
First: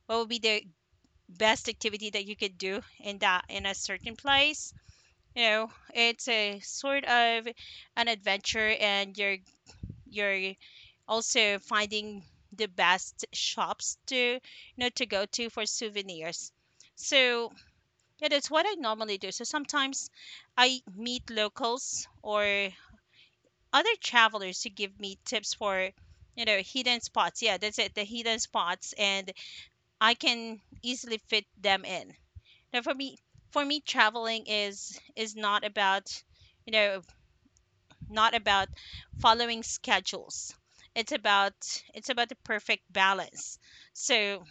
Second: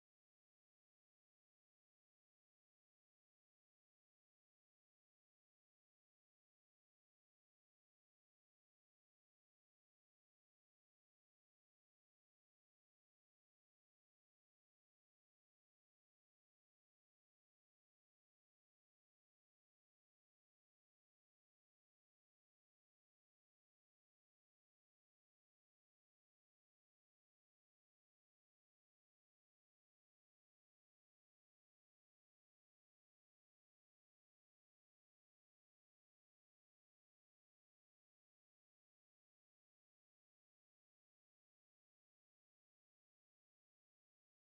S2: what would be the best activity that you could do in that in a certain place. You know, it's a sort of an adventure, and you're also finding the best shops to to go to for souvenirs. So yeah, that's what I normally do. So sometimes I meet locals or other travelers who give me tips for hidden spots. Yeah, that's it, the hidden spots, and I can easily fit them in. now, for me, for me, traveling is not about, you know, not about following schedules. It's about the perfect balance. So,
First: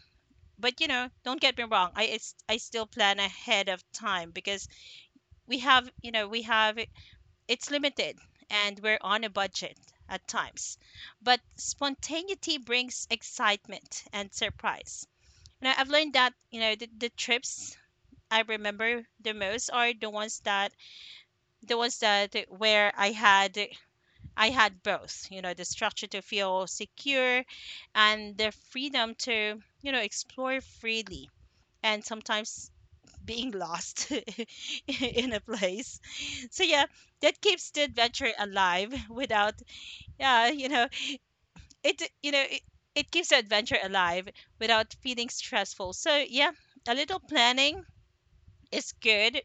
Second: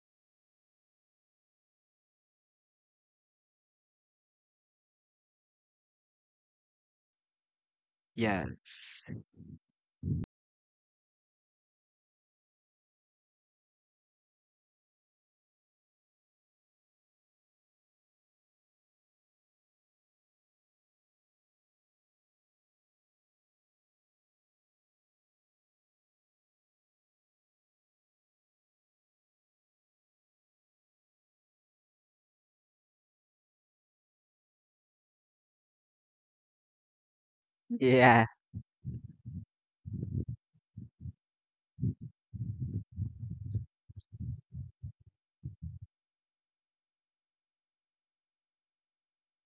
S2: but you know, don't get me wrong. I still plan ahead of time, because we have, it's limited, and we're
S1: Yes.
S2: on
S1: (laughs)
S2: a budget at times. But spontaneity brings excitement and surprise. And I've learned that, you know, the trips I remember the most are the ones that where I had both, you know, the structure to feel secure and the freedom to, you know, explore freely, and sometimes being lost (laughs) in a place. So yeah, that keeps the
S1: Yeah.
S2: adventure alive without yeah, you know, it you know, it, it keeps the adventure alive without feeling stressful. So yeah, a little planning is good,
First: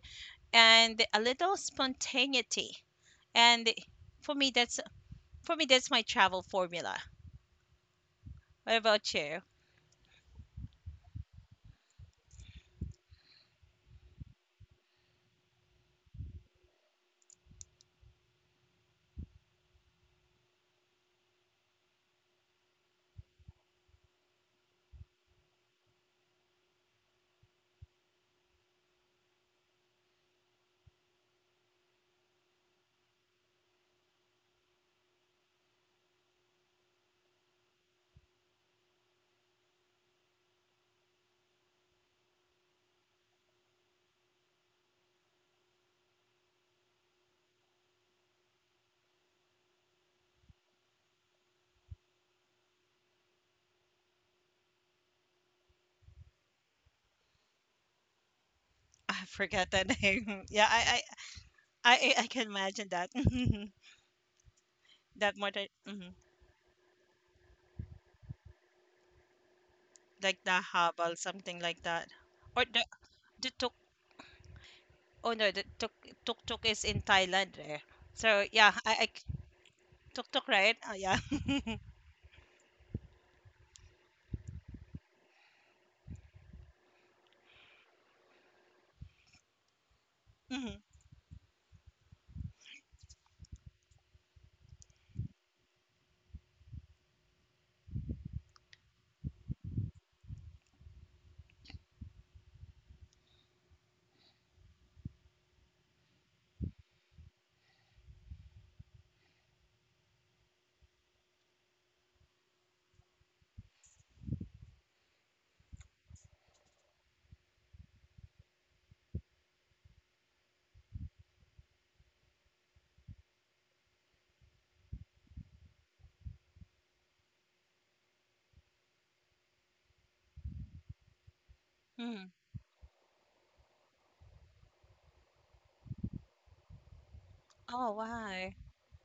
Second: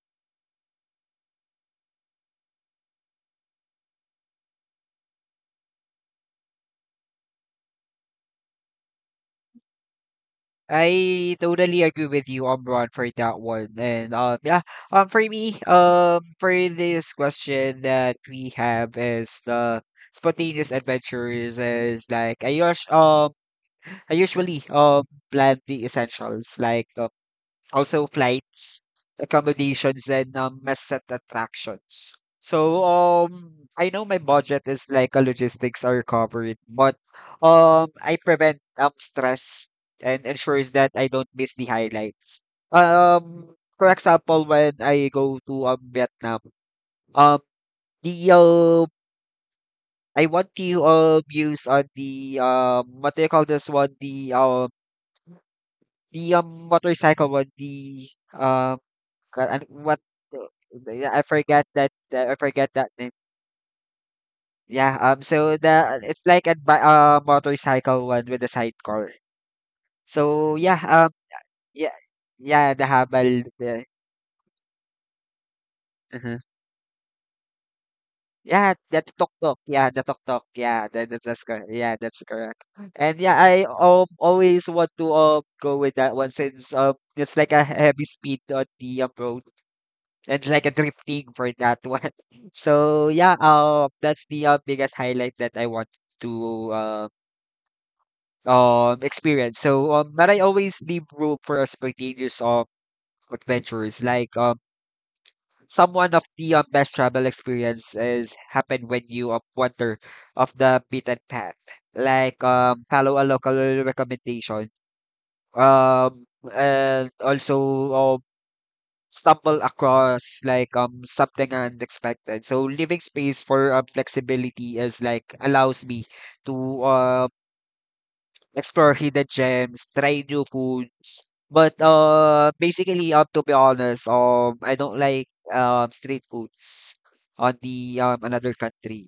S2: and a little spontaneity. And for me, that's for me that's my travel formula. What about you?
S1: I totally agree with you, Omron, for that one. And Yeah. For this question that we have is, the spontaneous adventures is like I usually plan the essentials like also flights, accommodations, and, set attractions. I know my budget is like a logistics are covered, but, I prevent stress and ensures that I don't miss the highlights. For example, when I go to Vietnam, um the I want to use on the, what do you call this one, the motorcycle one, the um
S2: I
S1: Ca, I mean,
S2: forgot the
S1: what
S2: (laughs)
S1: the
S2: name.
S1: the yeah, I forgot that that
S2: I
S1: I
S2: can
S1: forgot that
S2: imagine
S1: name.
S2: that. (laughs)
S1: Yeah, so the
S2: Mhm,
S1: it's like a bi motorcycle one with a sidecar.
S2: like
S1: So
S2: the
S1: yeah,
S2: habal, something like
S1: yeah,
S2: that. Or
S1: yeah, the habal,
S2: the tuk?
S1: the,
S2: Oh no, the tuk
S1: uh
S2: tuk tuk is in Thailand. Eh? So
S1: Yeah,
S2: yeah,
S1: the
S2: I
S1: tuk-tuk. Yeah, the
S2: tuk
S1: tuk-tuk.
S2: tuk, right?
S1: Yeah,
S2: Oh yeah.
S1: that's correct.
S2: (laughs)
S1: Yeah, that's correct. And yeah, I always want to go with that one, since it's like a heavy speed on the, road. It's like a
S2: Hmm.
S1: drifting for that one. (laughs) So yeah, that's the biggest highlight that I want to experience. But I always leave room for a spontaneous, adventures. Like, someone of the best travel experience is happen when you wander off the beaten path. Like, follow a local recommendation. And also stumble across like something unexpected. So living space for, flexibility is like allows me to explore hidden gems, try new foods. But
S2: Mm.
S1: uh basically, to be honest, I don't like street foods on
S2: Oh,
S1: the, another
S2: why?
S1: country.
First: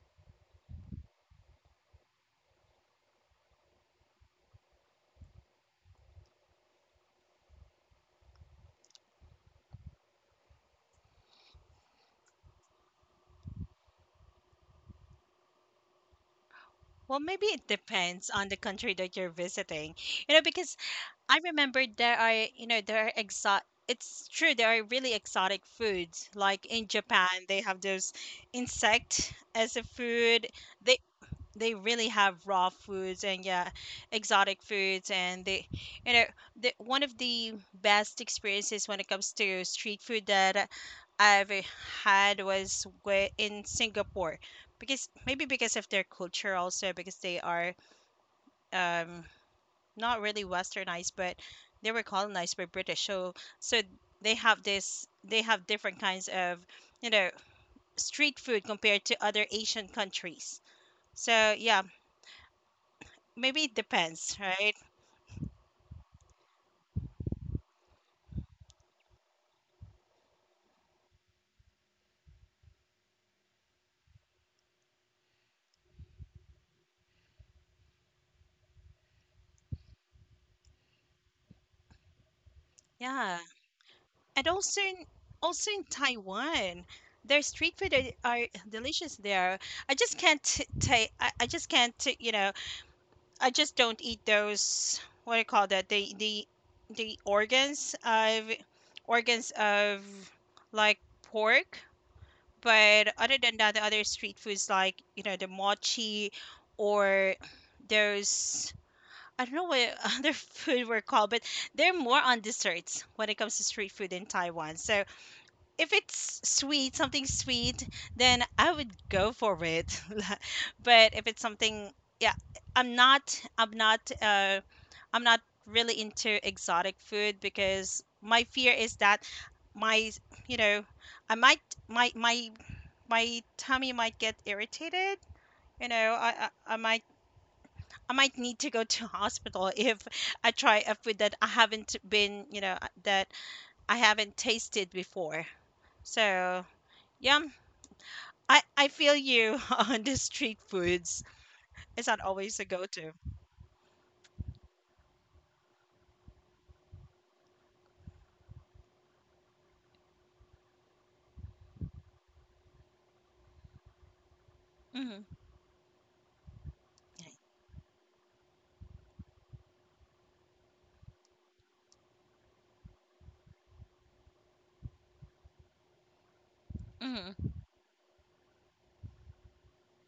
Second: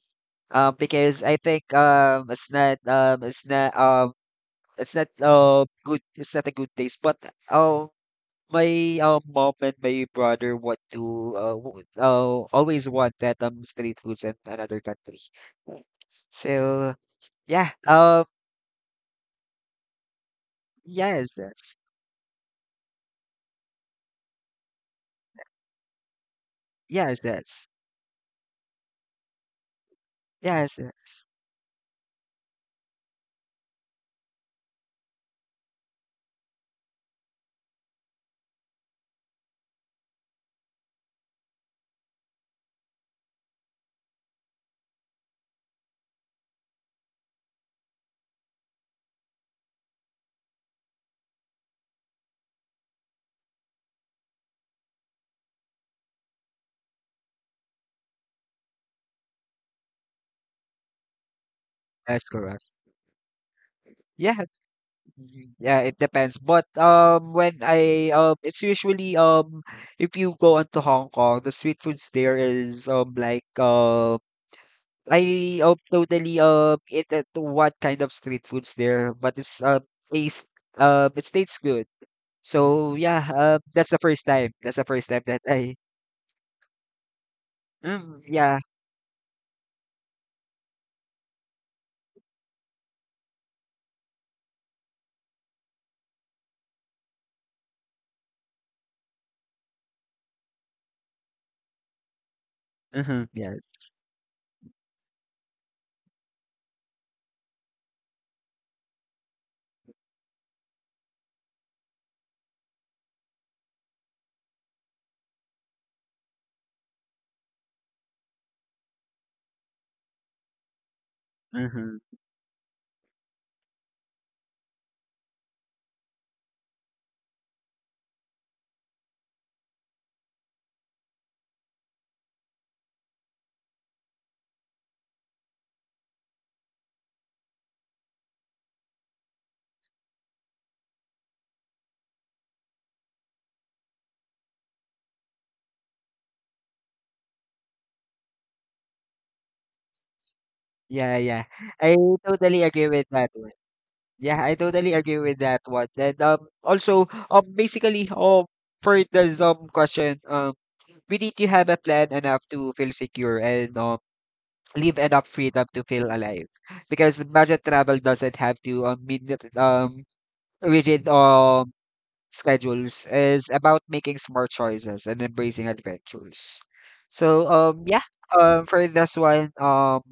S1: Because I think, it's not it's not it's not good, it's not a good taste. But um my, mom and my brother want to, always want that, street foods in another country. So,
S2: Well, maybe it
S1: yeah.
S2: depends on the country that you're visiting. You know, because
S1: Yes,
S2: I
S1: yes,
S2: remember there are, you know, there are exotic. It's true, there are really exotic foods. Like in
S1: yes,
S2: Japan, they
S1: yes,
S2: have those insect as a food.
S1: yes,
S2: They
S1: yes.
S2: they really have raw foods and yeah, exotic foods. And they, you know, one of the best experiences when it comes to street food that I've had was in Singapore, because maybe because of their culture also, because they are um not really westernized, but they were colonized by British. So they have different kinds of, you know, street food compared to other Asian countries. So yeah,
S1: That's correct.
S2: maybe it depends,
S1: Yeah,
S2: right?
S1: yeah, it depends. But, when I it's usually, if you go onto Hong Kong, the street foods there is like, I totally it to what kind of street foods there, but taste it tastes good. So yeah,
S2: Yeah,
S1: that's the first
S2: and
S1: time. That's
S2: also
S1: the
S2: in,
S1: first time that
S2: also
S1: I...
S2: in Taiwan, their street food
S1: Mm,
S2: are
S1: yeah.
S2: delicious there. I just can't t- ta I just can't, you know, I just don't eat those. What do you call that? The organs of organs of like pork. But
S1: Mm-hmm,
S2: other than that, the
S1: yes.
S2: other street foods like, you know, the mochi or those. I don't know what (laughs) other food were called, but they're more on desserts when it comes to street food in Taiwan. So if it's sweet, something sweet, then I would go for it. (laughs) But if it's something,
S1: Mm-hmm.
S2: yeah, I'm not, I'm not, uh, I'm not really into exotic food because my fear is that my, you know, I might, my, my, my tummy might get irritated. You know, I might need to go (laughs) to hospital if I try a food that I haven't that I haven't tasted before. So yeah, I feel you (laughs) on the street
S1: Yeah,
S2: foods.
S1: yeah. I
S2: It's not always
S1: totally
S2: a
S1: agree with
S2: go-to.
S1: that one. Yeah, I totally agree with that one. And also basically, for the, question, we need to have a plan enough to feel secure, and leave enough
S2: Hmm.
S1: freedom to feel alive, because budget travel doesn't have to, mean that, rigid schedules is about making smart choices and embracing adventures. So
S2: Hmm.
S1: yeah, for this one,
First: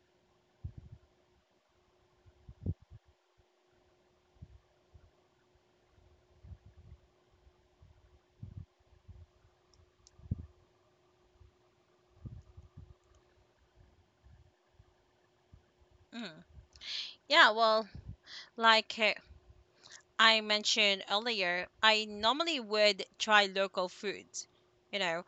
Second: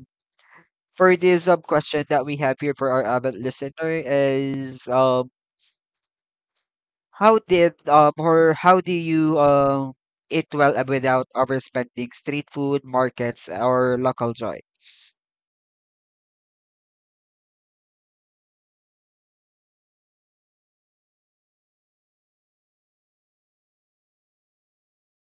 S1: for this question that we have here for our avid listener is: how did, or how do you eat well, without overspending street food markets or local joints?
S2: Hmm. Yeah, well, like I mentioned earlier, I normally would try local food. You know,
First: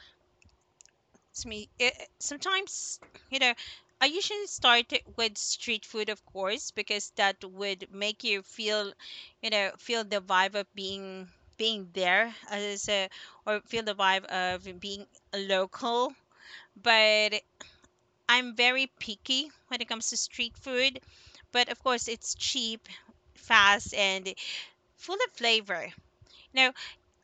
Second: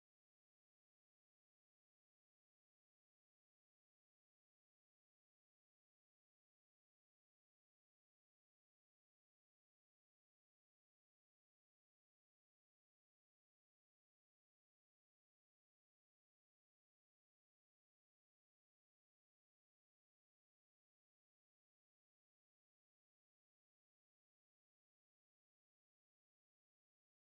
S2: it's me. It, sometimes, you know, I usually start it with street food, of course, because that would make you feel, you know, feel the vibe of being there as a, or feel the vibe of being a local. But I'm very picky when it comes to street food, but of course it's cheap, fast, and full of flavor. Now,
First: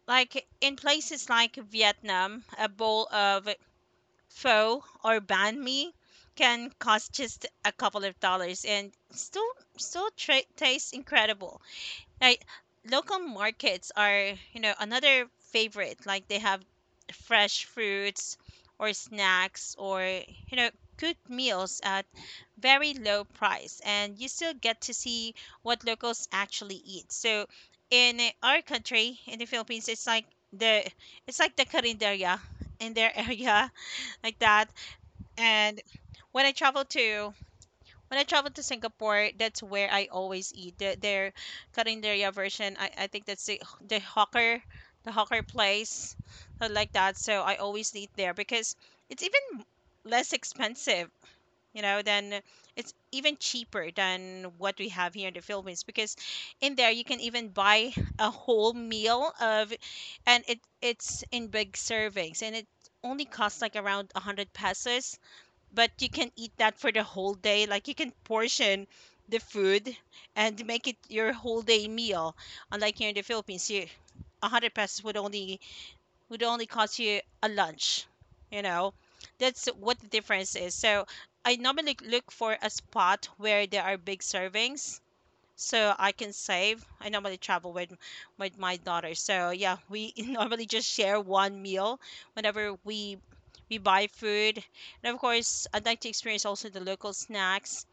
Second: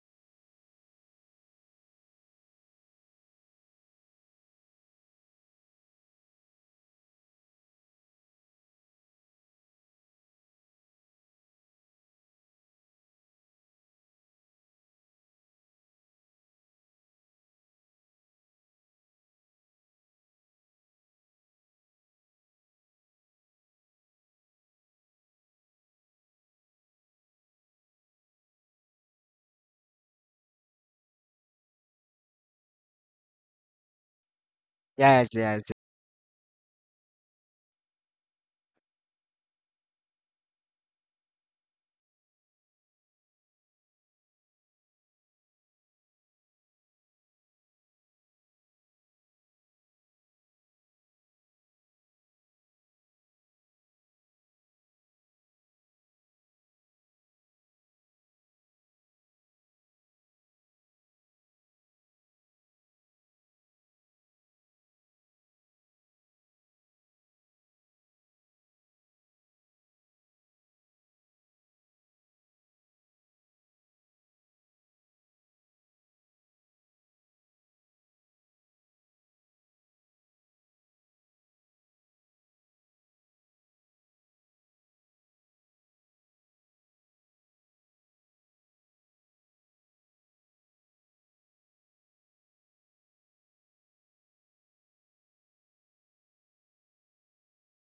S2: like in places like Vietnam, a bowl of pho or banh mi can cost just a couple of dollars and tastes incredible. Like, local markets are, you know, another favorite. Like they have fresh fruits or snacks or, you know, good meals at very low price and you still get to see what locals actually eat. So in our country, in the Philippines, the it's like the carinderia in their (laughs) area like that.
S1: Yes, yes.
S2: And when I travel to when I travel to Singapore, that's where I always eat. Their carinderia version, I think that's the hawker, the hawker place, like that. So I always eat there because it's even less expensive, you know, than, it's even cheaper than what we have here in the Philippines because in there you can even buy a whole meal of, and it's in big servings and it only costs like around 100 pesos, but you can eat that for the whole day. Like you can portion the food and make it your whole day meal. Unlike here in the Philippines, you, 100 pesos would only cost you a lunch. You know, that's what the difference is. So I normally look for a spot where there are big servings so I can save. I normally travel with my daughter. So yeah, we (laughs) normally just share one meal whenever we buy food. And of course, I'd like to experience also the local snacks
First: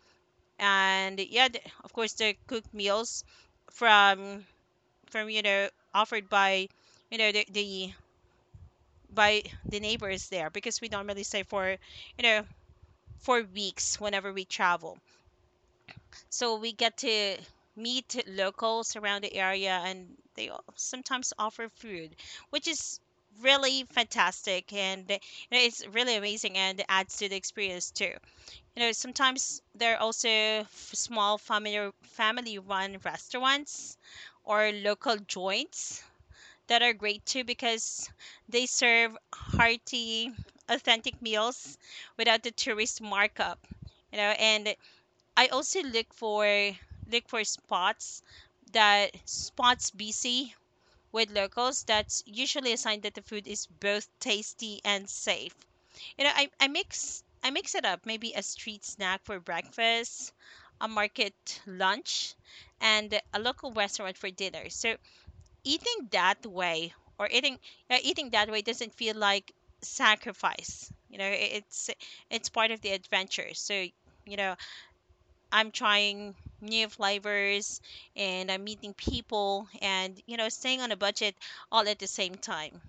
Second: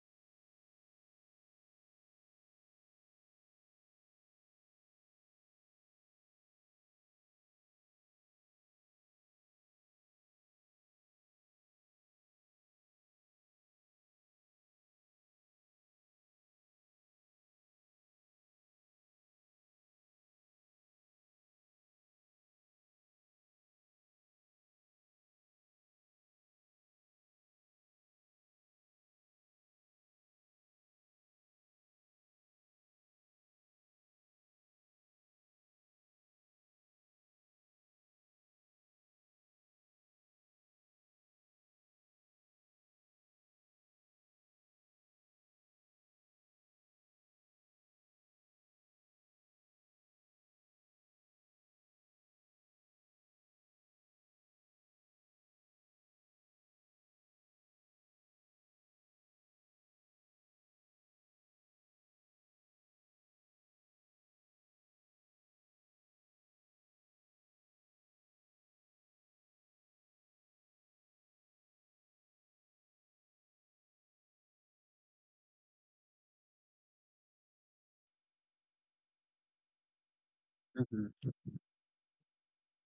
S2: and yeah, of course the cooked meals from from, you know, offered by, you know, the, by the neighbors there because we normally stay for, you know, for weeks whenever we travel. So we get to meet locals around the area and sometimes offer food, which is really fantastic and, you know, it's really amazing and adds to the experience too. You know, sometimes there are also small family run restaurants or local joints that are great too because they serve hearty authentic meals without the tourist markup, you know. And I also look for, look for spots, that spots busy with locals. That's usually a sign that the food is both tasty and safe. You know, I mix, I mix it up. Maybe a street snack for breakfast, a market lunch, and a local restaurant for dinner. So eating that way, or eating eating that way doesn't feel like sacrifice. You know, it's part of the adventure. So, you know, I'm trying new flavors and I'm meeting people and, you know, staying on a
S1: Mhm.
S2: budget all at the same time.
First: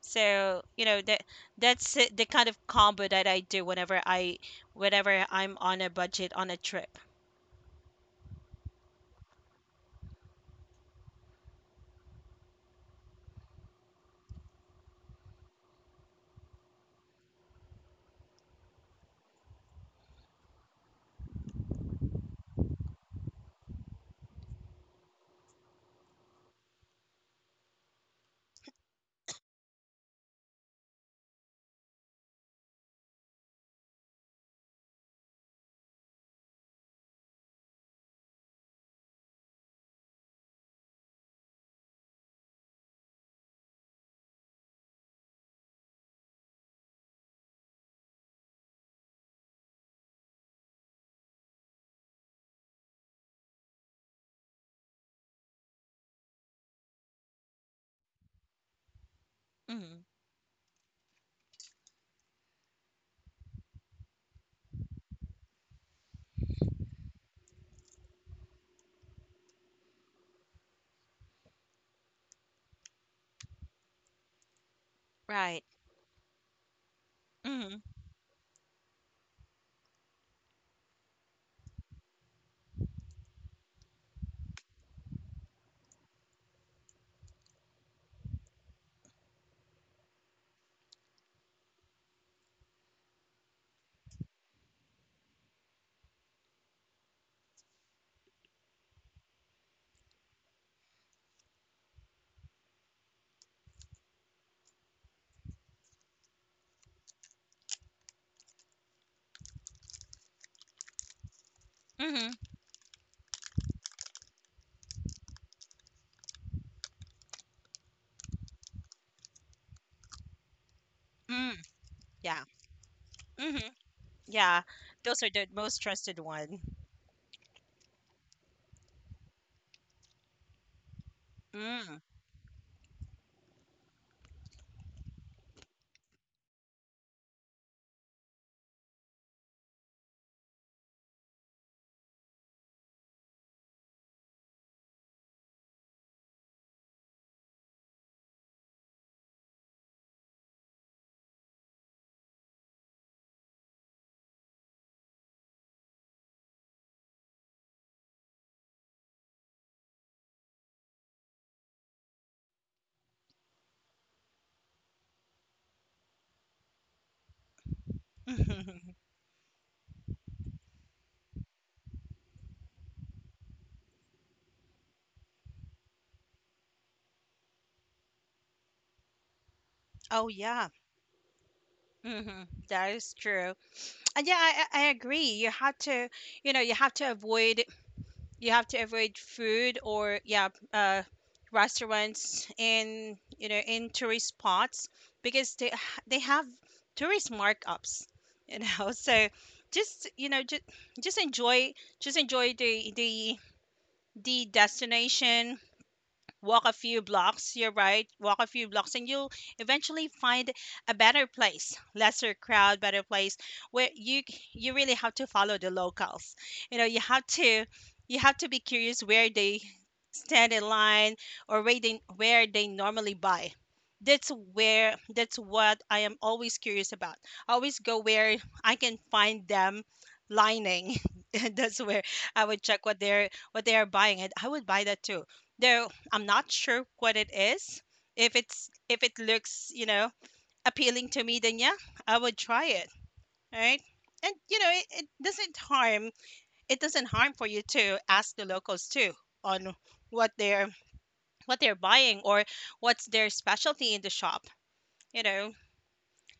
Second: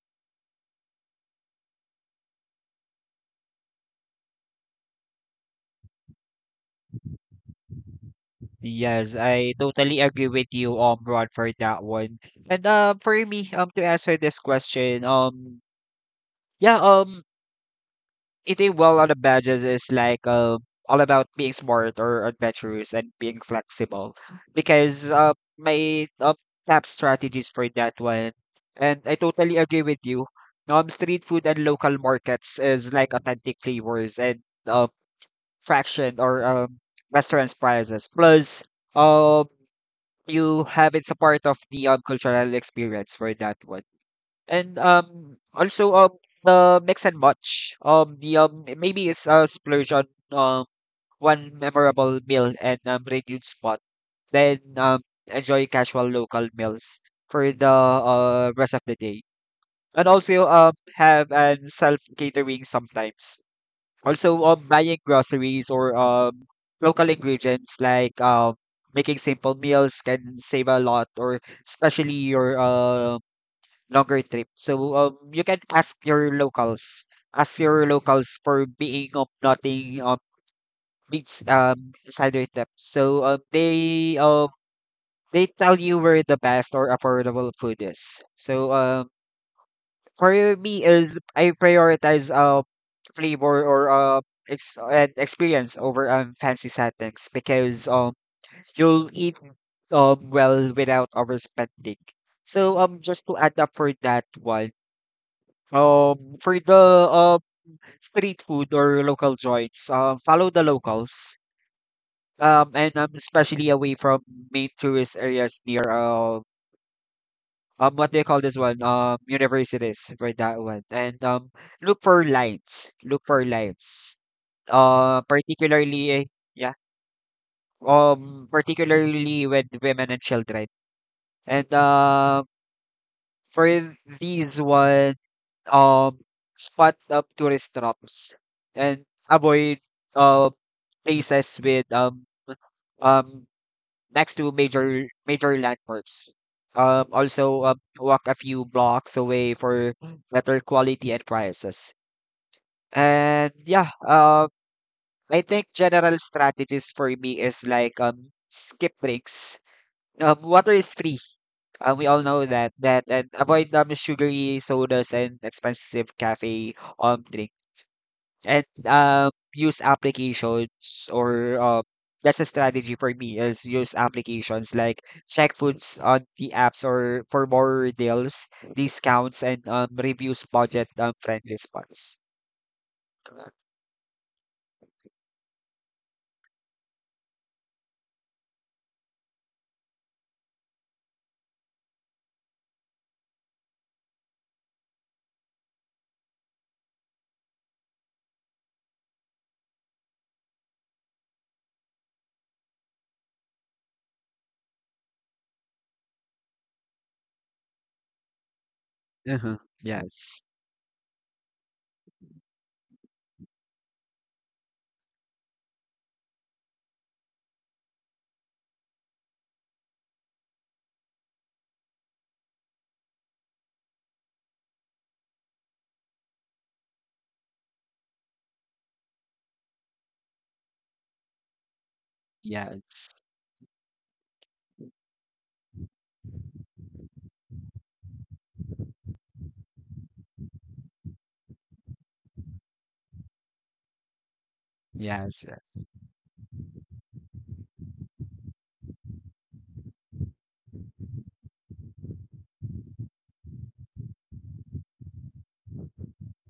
S2: So, you know, the kind of combo that I do whenever I'm on a budget on a trip.
S1: Yes, I totally agree with you, Ron, for that one. And for me, to answer this question, yeah, eating well on the badges is like all about being smart or adventurous and being flexible, because, my, top strategies for that one, and I totally agree with you. Street food and local markets is like authentic flavors and, uh, fraction or restaurants prices plus. Um, you have it's a part of the, cultural experience for that one. And also the mix and match, the maybe it's a splurge on um one memorable meal and renewed spot. Then enjoy casual local meals for the rest of the day. And
S2: Hmm.
S1: also have an self catering sometimes. Also, buying groceries or, local ingredients like, making simple meals can save a lot, or especially your, longer trip. You can
S2: Right.
S1: ask
S2: Hmm.
S1: your locals for being of nothing, beats inside their trip. So, they tell you where the best or affordable food is. So for me is I prioritize flavor or and experience over fancy settings, because you'll eat well without overspending. So just to add up for that one. For the, street food or local joints, follow the locals.
S2: Hmm.
S1: And especially away from main tourist areas, near what do you call this one, universities for that one, and
S2: Mm.
S1: look for
S2: Yeah.
S1: lines look for
S2: Hmm.
S1: lines
S2: Yeah, those are the most trusted
S1: particularly,
S2: one.
S1: yeah, particularly with women and children, and
S2: Mm.
S1: for these one, um spot up tourist drops, and avoid uh places with, um next to major landmarks. Also, walk a few blocks away for better quality and prices. And yeah, I think general strategies for me is like, skip drinks. Water is free. We all know that, and avoid sugary sodas and expensive cafe, drinks, and,
S2: (laughs)
S1: use applications or that's a strategy for me, is use applications like check foods on the apps or for more deals, discounts, and,
S2: Oh
S1: reviews
S2: yeah.
S1: budget, friendly spots.
S2: Mm-hmm. That is
S1: Correct.
S2: true. And yeah, I agree. You have to, you know, you have to avoid, you have to avoid food or yeah, restaurants in, you know, in tourist spots because they have tourist markups, you know. (laughs) So just, you know, just enjoy, the the destination. Walk a few blocks. You're right. Walk a few blocks and you'll
S1: Uh-huh.
S2: eventually
S1: Yes.
S2: find a better place, lesser crowd, better place where you really have to follow the locals. You know, you have to, you have to be curious where they stand in line or where they normally buy. That's where, that's what I am always curious about. I always go where I can find them lining. (laughs) And that's where I would check what
S1: Yes.
S2: they're what they are buying and I would buy that too. There, I'm not sure what it is. If it's, if it looks, you know, appealing to me, then yeah, I would try it, right? And you know, it
S1: Yes.
S2: doesn't
S1: Yes.
S2: harm. It doesn't harm for you to ask the locals too on what they're what they're buying or what's their specialty in the shop. You know,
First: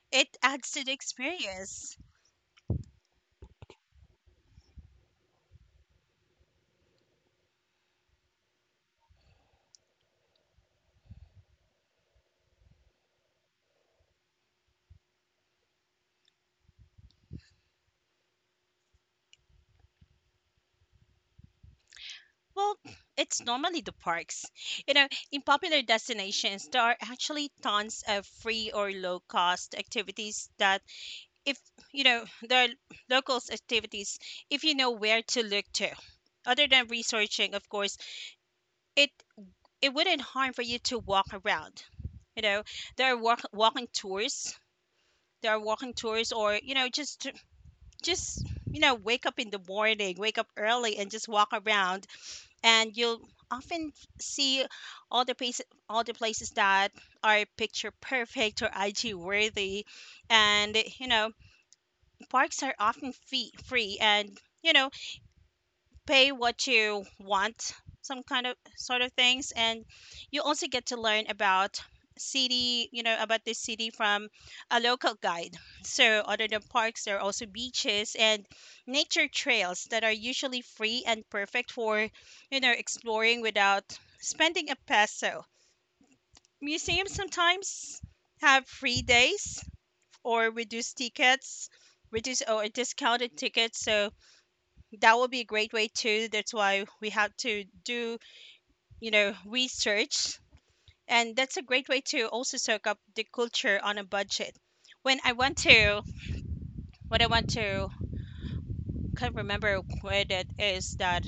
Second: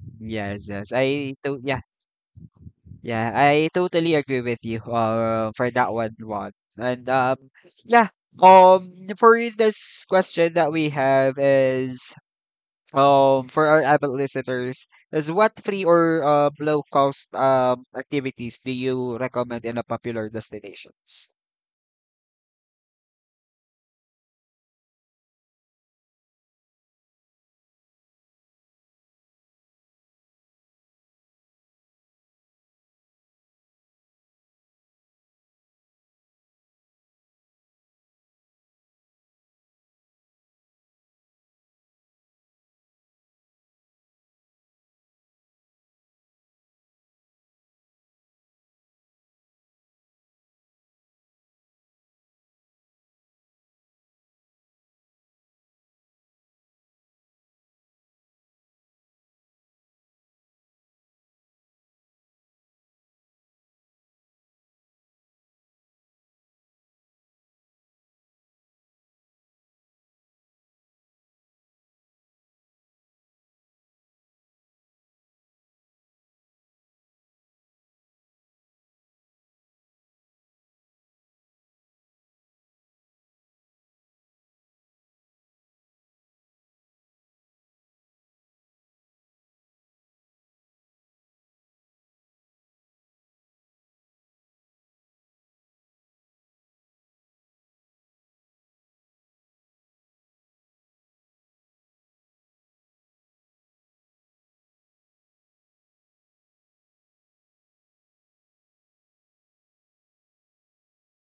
S2: it
S1: Yes.
S2: adds to the
S1: Yes. Yeah.
S2: experience.
S1: Yeah, I totally agree with you, for that one, Juan. And um, yeah, um, for this question that we have is for our avid listeners is what free or low cost activities do you recommend in a popular destinations?
S2: Well, it's normally the parks. You know, in popular destinations, there are actually tons of free or low cost activities that, if you know the locals activities, if you know where to look to, other than researching of course, it it wouldn't harm for you to walk around. You know, there are walking tours, or, you know, just, you know, wake up in the morning, wake up early and just walk around and you'll often see all the places all the places that are picture perfect or IG worthy. And you know, parks are often free, and you know, pay what you want, some kind of sort of things. And you also get to learn about city, you know, about this city from a local guide. So other than parks, there are also beaches and nature trails that are usually free and perfect for, you know, exploring without spending a peso. Museums sometimes have free days or reduced tickets, reduced or discounted tickets. So that would be a great way too. That's why we have to do, you know, research. And that's a great way to also soak up the culture on a budget. When I want to, what I want to, can't remember where that is, that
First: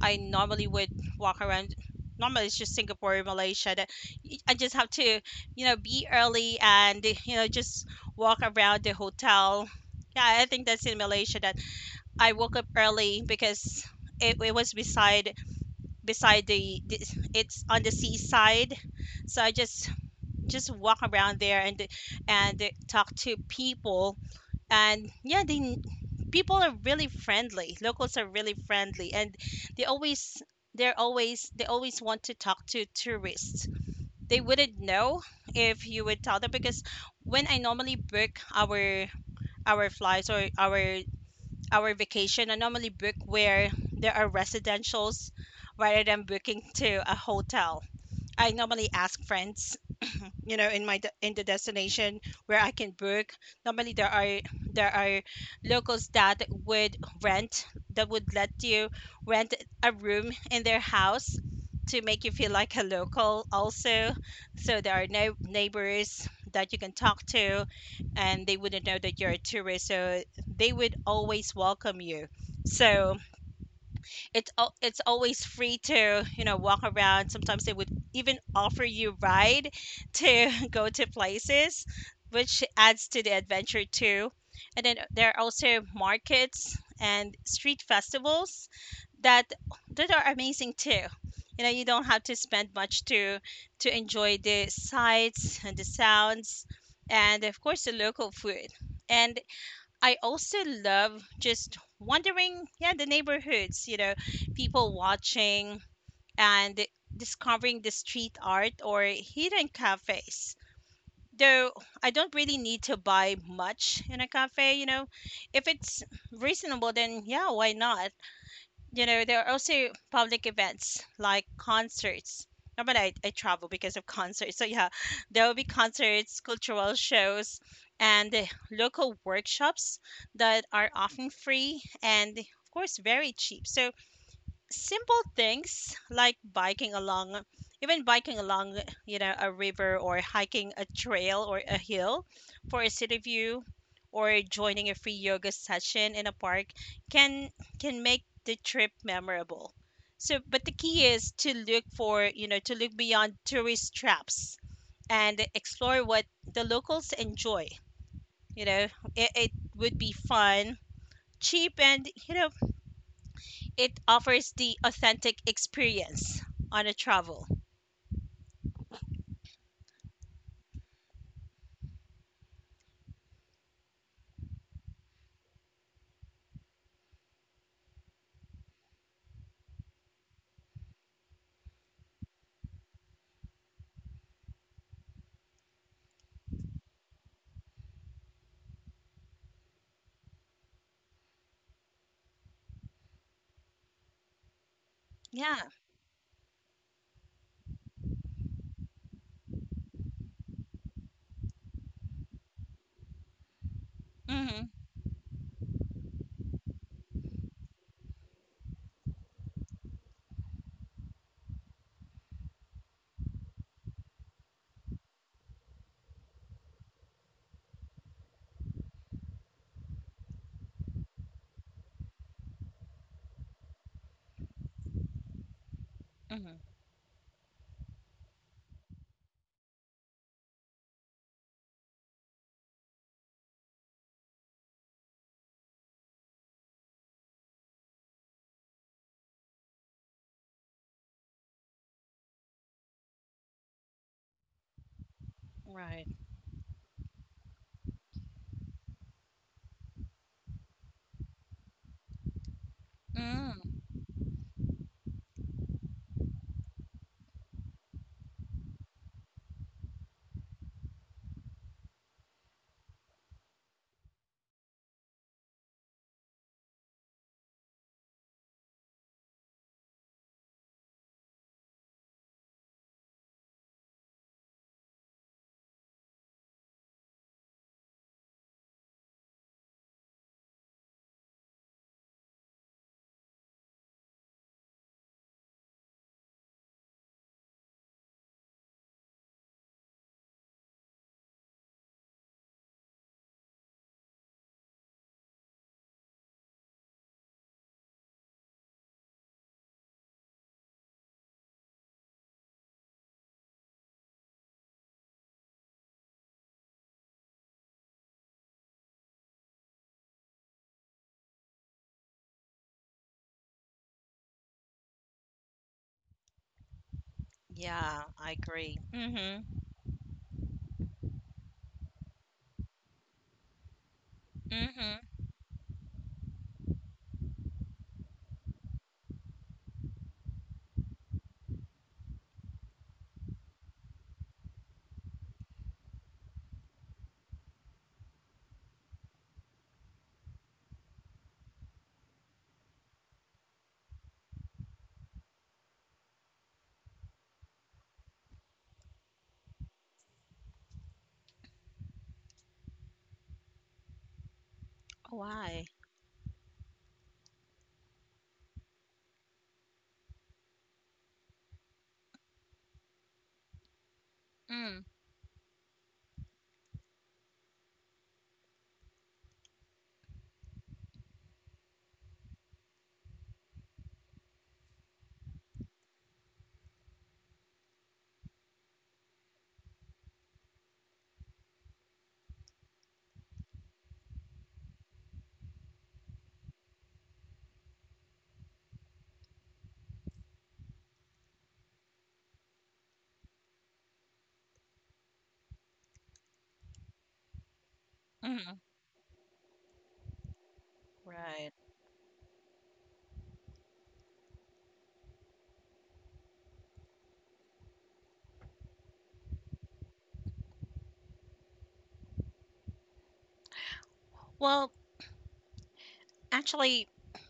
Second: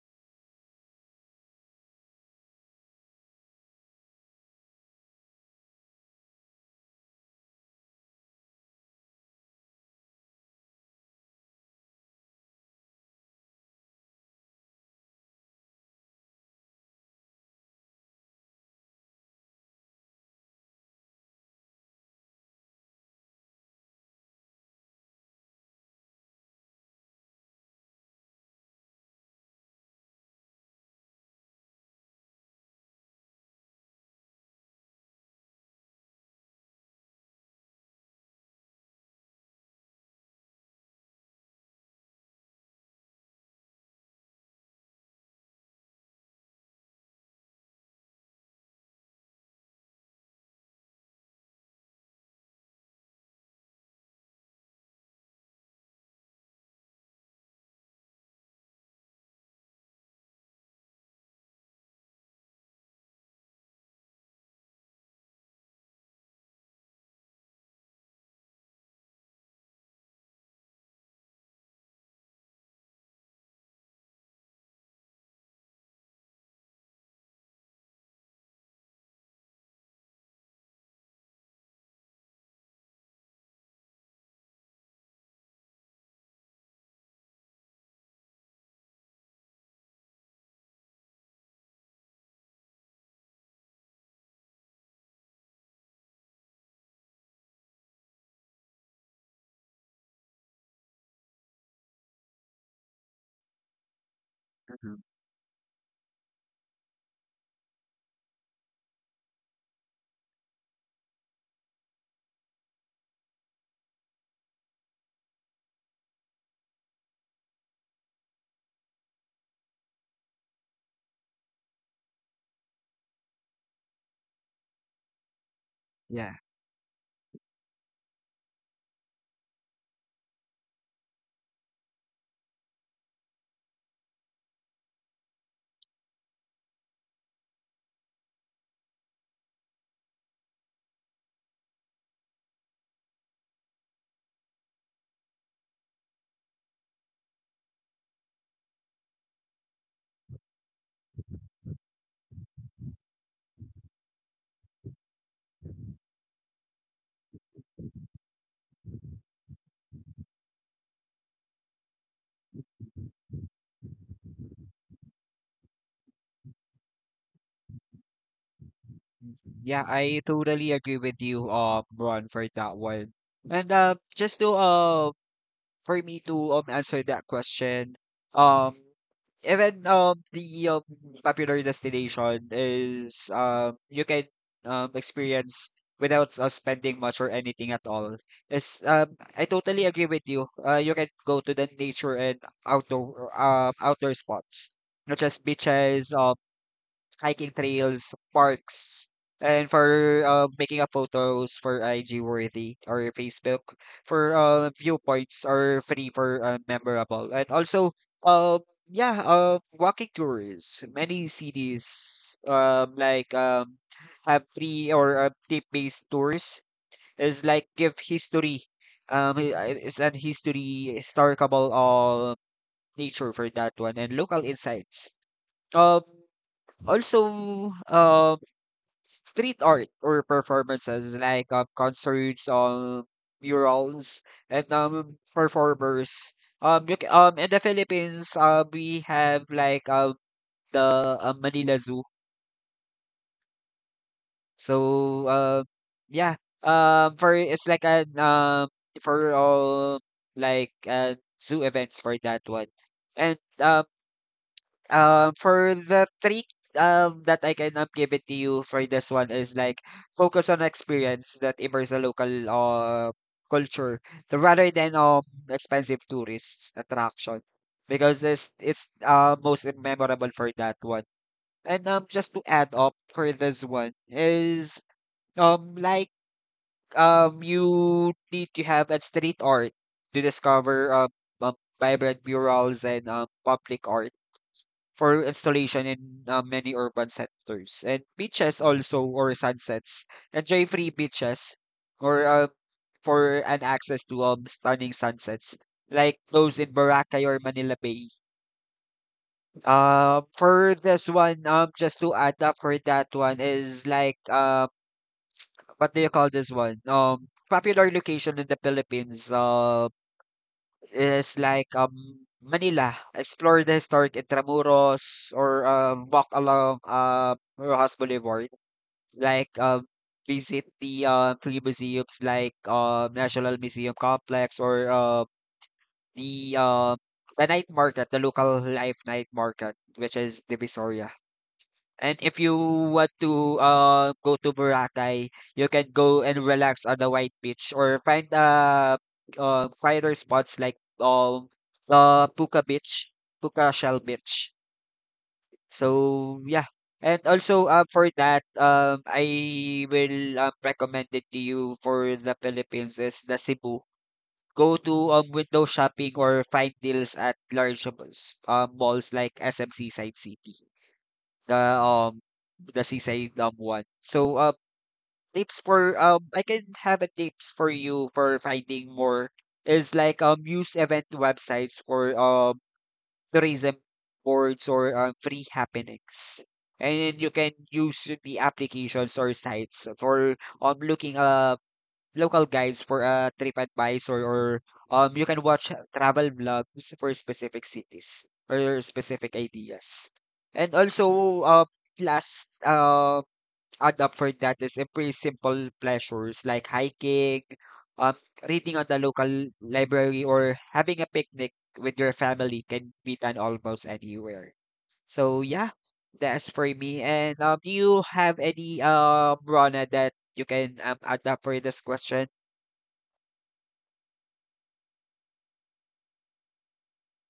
S2: I normally would walk around. Normally it's just Singapore or Malaysia that I just have to, you know, be early and, you know, just walk around the hotel. Yeah, I think that's in Malaysia that I woke up early because it was beside, the, it's on the seaside, so I just walk around there and talk to people. And yeah, they people are really friendly, locals are really friendly, and they always they always want to talk to tourists. They wouldn't know if you would tell them because when I normally book our flights or our vacation, I normally book where there are residentials rather than booking to a hotel. I normally ask friends, you know, in the destination where I can book. Normally there are locals that would rent, that would let you rent a room in their house to make you feel like a local also. So there are no neighbors that you can talk to, and they wouldn't know that you're a tourist, so they would always welcome you. So it's always free to, you know, walk around. Sometimes they would even offer you ride to (laughs) go to places, which adds to the adventure too. And then there are also markets and street festivals that that are amazing too. You know, you don't have to spend much to enjoy the sights and the sounds, and of course the local food. And I also love just wandering, yeah, the neighborhoods, you know, people
S1: Mhm.
S2: watching and discovering the street art or hidden cafes. Though I don't really need to buy much in a cafe, you know, if it's reasonable, then yeah, why not? You know, there are also public events like concerts. Normally, I travel because of concerts. So, yeah, (laughs) there will be
S1: Yeah,
S2: concerts, cultural shows, and local workshops that are often free and, of course, very cheap. So, simple things like biking along, even biking along you know, a river, or hiking a trail or a hill for a city view, or joining a free yoga session in a park can can make the trip memorable. So but the key is to look for, you know, to look beyond tourist traps and explore what the locals enjoy. You know, it would be fun, cheap, and you know, it offers the authentic experience on a travel.
S1: yeah, I totally agree with you, Ron, for that one. And just to for me to answer that question, um even the popular destination is you can experience without spending much or anything at all. Is I totally agree with you. You can go to the nature and outdoor spots, not just
S2: Yeah.
S1: beaches, hiking trails, parks, and for making a photos for IG worthy or Facebook for
S2: Mhm.
S1: viewpoints are free for memorable and also uh yeah walking tours many cities have free or tip based tours is like give history it's an history historical nature for that one and local insights um
S2: Mhm.
S1: also Street art or performances like concerts, murals, and performers. In the Philippines, we have like the Manila Zoo. So,
S2: Right.
S1: yeah, for it's like an for like zoo events for that one, and
S2: Mm.
S1: um for the trick that I can give it to you for this one is like focus on experience that immerse the local culture rather than expensive tourist attraction because this it's most memorable for that one. And just to add up for this one is um like you need to have a street art to discover um vibrant murals and public art for installation in many urban centers. And beaches also or sunsets. Enjoy free beaches or for an access to stunning sunsets like those in Boracay or Manila Bay. For this one, just to add up for that one is like what do you call this one? Popular location in the Philippines. Is like, Manila, explore the historic Intramuros or walk along Rojas
S2: Yeah, I
S1: Boulevard.
S2: agree. Mhm.
S1: Like, visit the three museums like National Museum Complex or
S2: Mhm.
S1: the uh, the night market, the local life night market, which is Divisoria. And if you want to go to Boracay, you can go and relax on the white beach or find quieter spots like Puka Beach, Puka Shell Beach. So yeah. And also for that I will recommend it to you for the Philippines is the Cebu. Go to window
S2: Why?
S1: shopping or find deals at large malls, malls like SMC Side City. The, um, the seaside, one. So,
S2: Mm.
S1: tips for, I can have a tips for you for finding more is like, use event websites or, tourism boards or, free happenings. And then you can use the applications or sites for looking up local guides for TripAdvisor or you can watch travel vlogs for specific cities or specific ideas. And also, last add up for that is pretty simple pleasures like hiking, um,
S2: Mhm.
S1: reading at the local library, or having a
S2: Right.
S1: picnic with your family can be done almost anywhere. So yeah, that's for me. And do you have any Rona that you can add up for this question?
S2: Well, actually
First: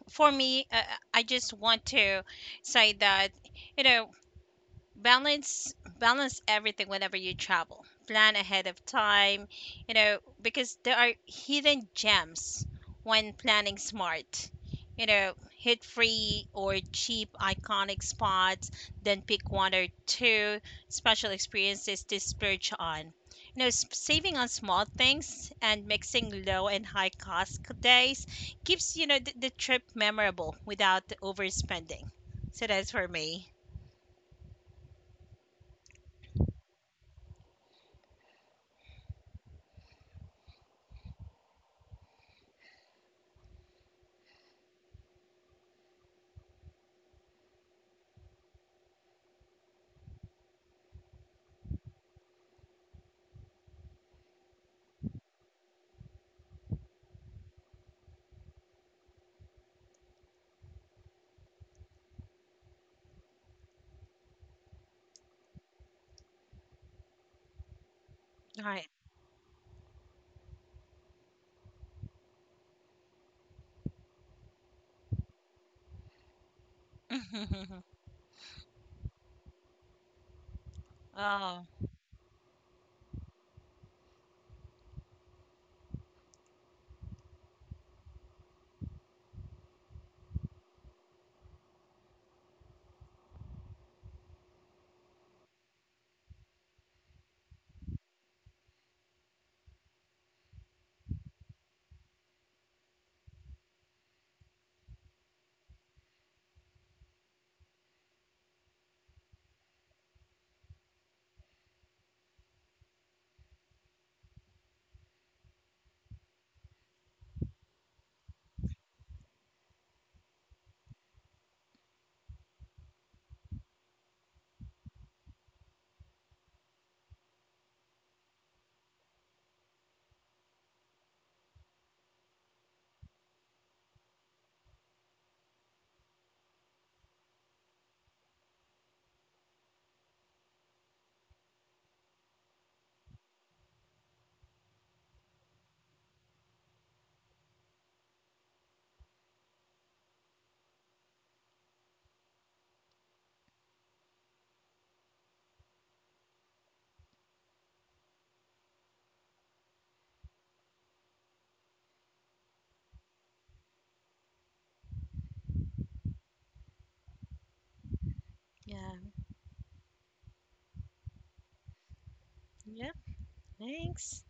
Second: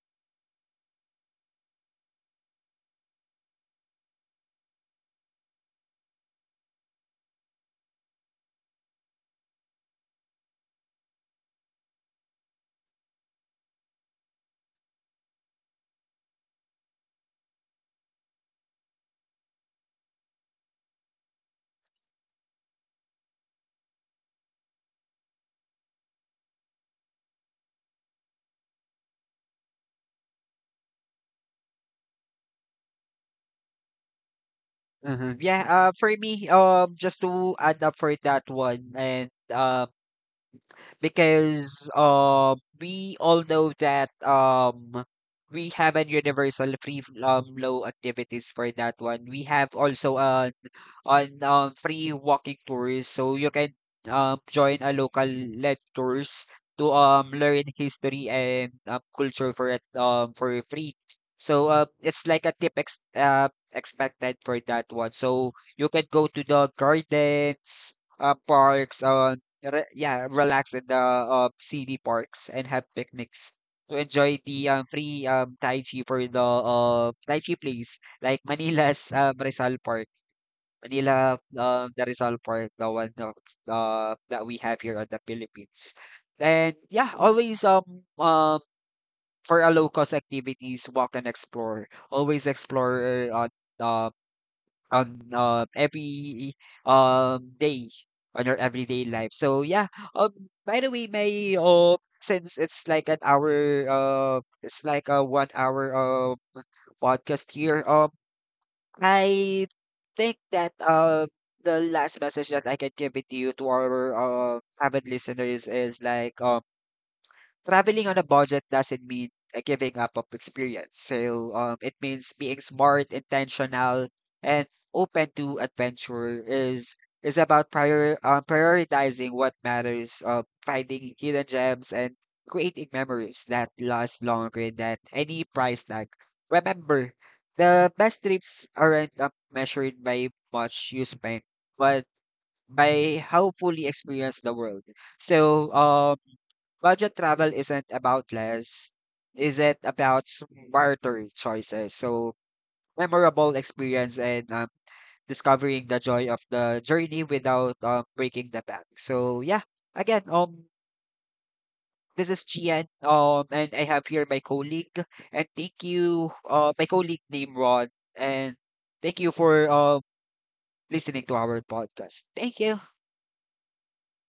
S2: for me, I just want to say that, you know, balance everything whenever you travel. Plan ahead of time, you know, because there are hidden gems. When planning smart, you know, hit free or cheap iconic spots, then pick one or two special experiences to splurge on. You know, saving on small things and mixing low and high cost days keeps, you know, the trip memorable without overspending. So that's for me.
S1: Mhm. Yeah, for me, just to add up for that one, and because we all know that we have a universal free flow activities for that one. We have also a on free walking tours. So you can join a local led tours to learn history and culture for it, for free. So it's like a tip ex expected for that one. So you can go to the gardens,
S2: All right.
S1: parks, relax in the city parks and have picnics to enjoy the free Tai Chi for the Tai Chi place
S2: (laughs)
S1: like Manila's Rizal Park. Manila,
S2: Oh,
S1: the Rizal Park, the one of, that we have here in the Philippines. And yeah, always um for a low cost activities, walk and explore. Always explore on uh, every day on your everyday life. So yeah, um by the way, may since it's like an hour it's like a 1 hour podcast here. I think that the last message that I can give it to you to our avid listeners is like traveling on a budget doesn't mean giving up of experience. So it means being smart, intentional, and open to adventure. Is about prioritizing what matters, finding hidden gems, and creating memories that last longer than any price tag. Remember, the best trips aren't measured by much you spend, but by how fully experience the world. So budget travel isn't about less, is it about smarter choices? So memorable experience and discovering the joy of the journey without breaking the bank. So yeah, again, this is Gian, and I have here my colleague, and thank you, my colleague named Ron, and
S2: yeah.
S1: thank you for listening to our podcast. Thank you.
S2: Yeah, thanks.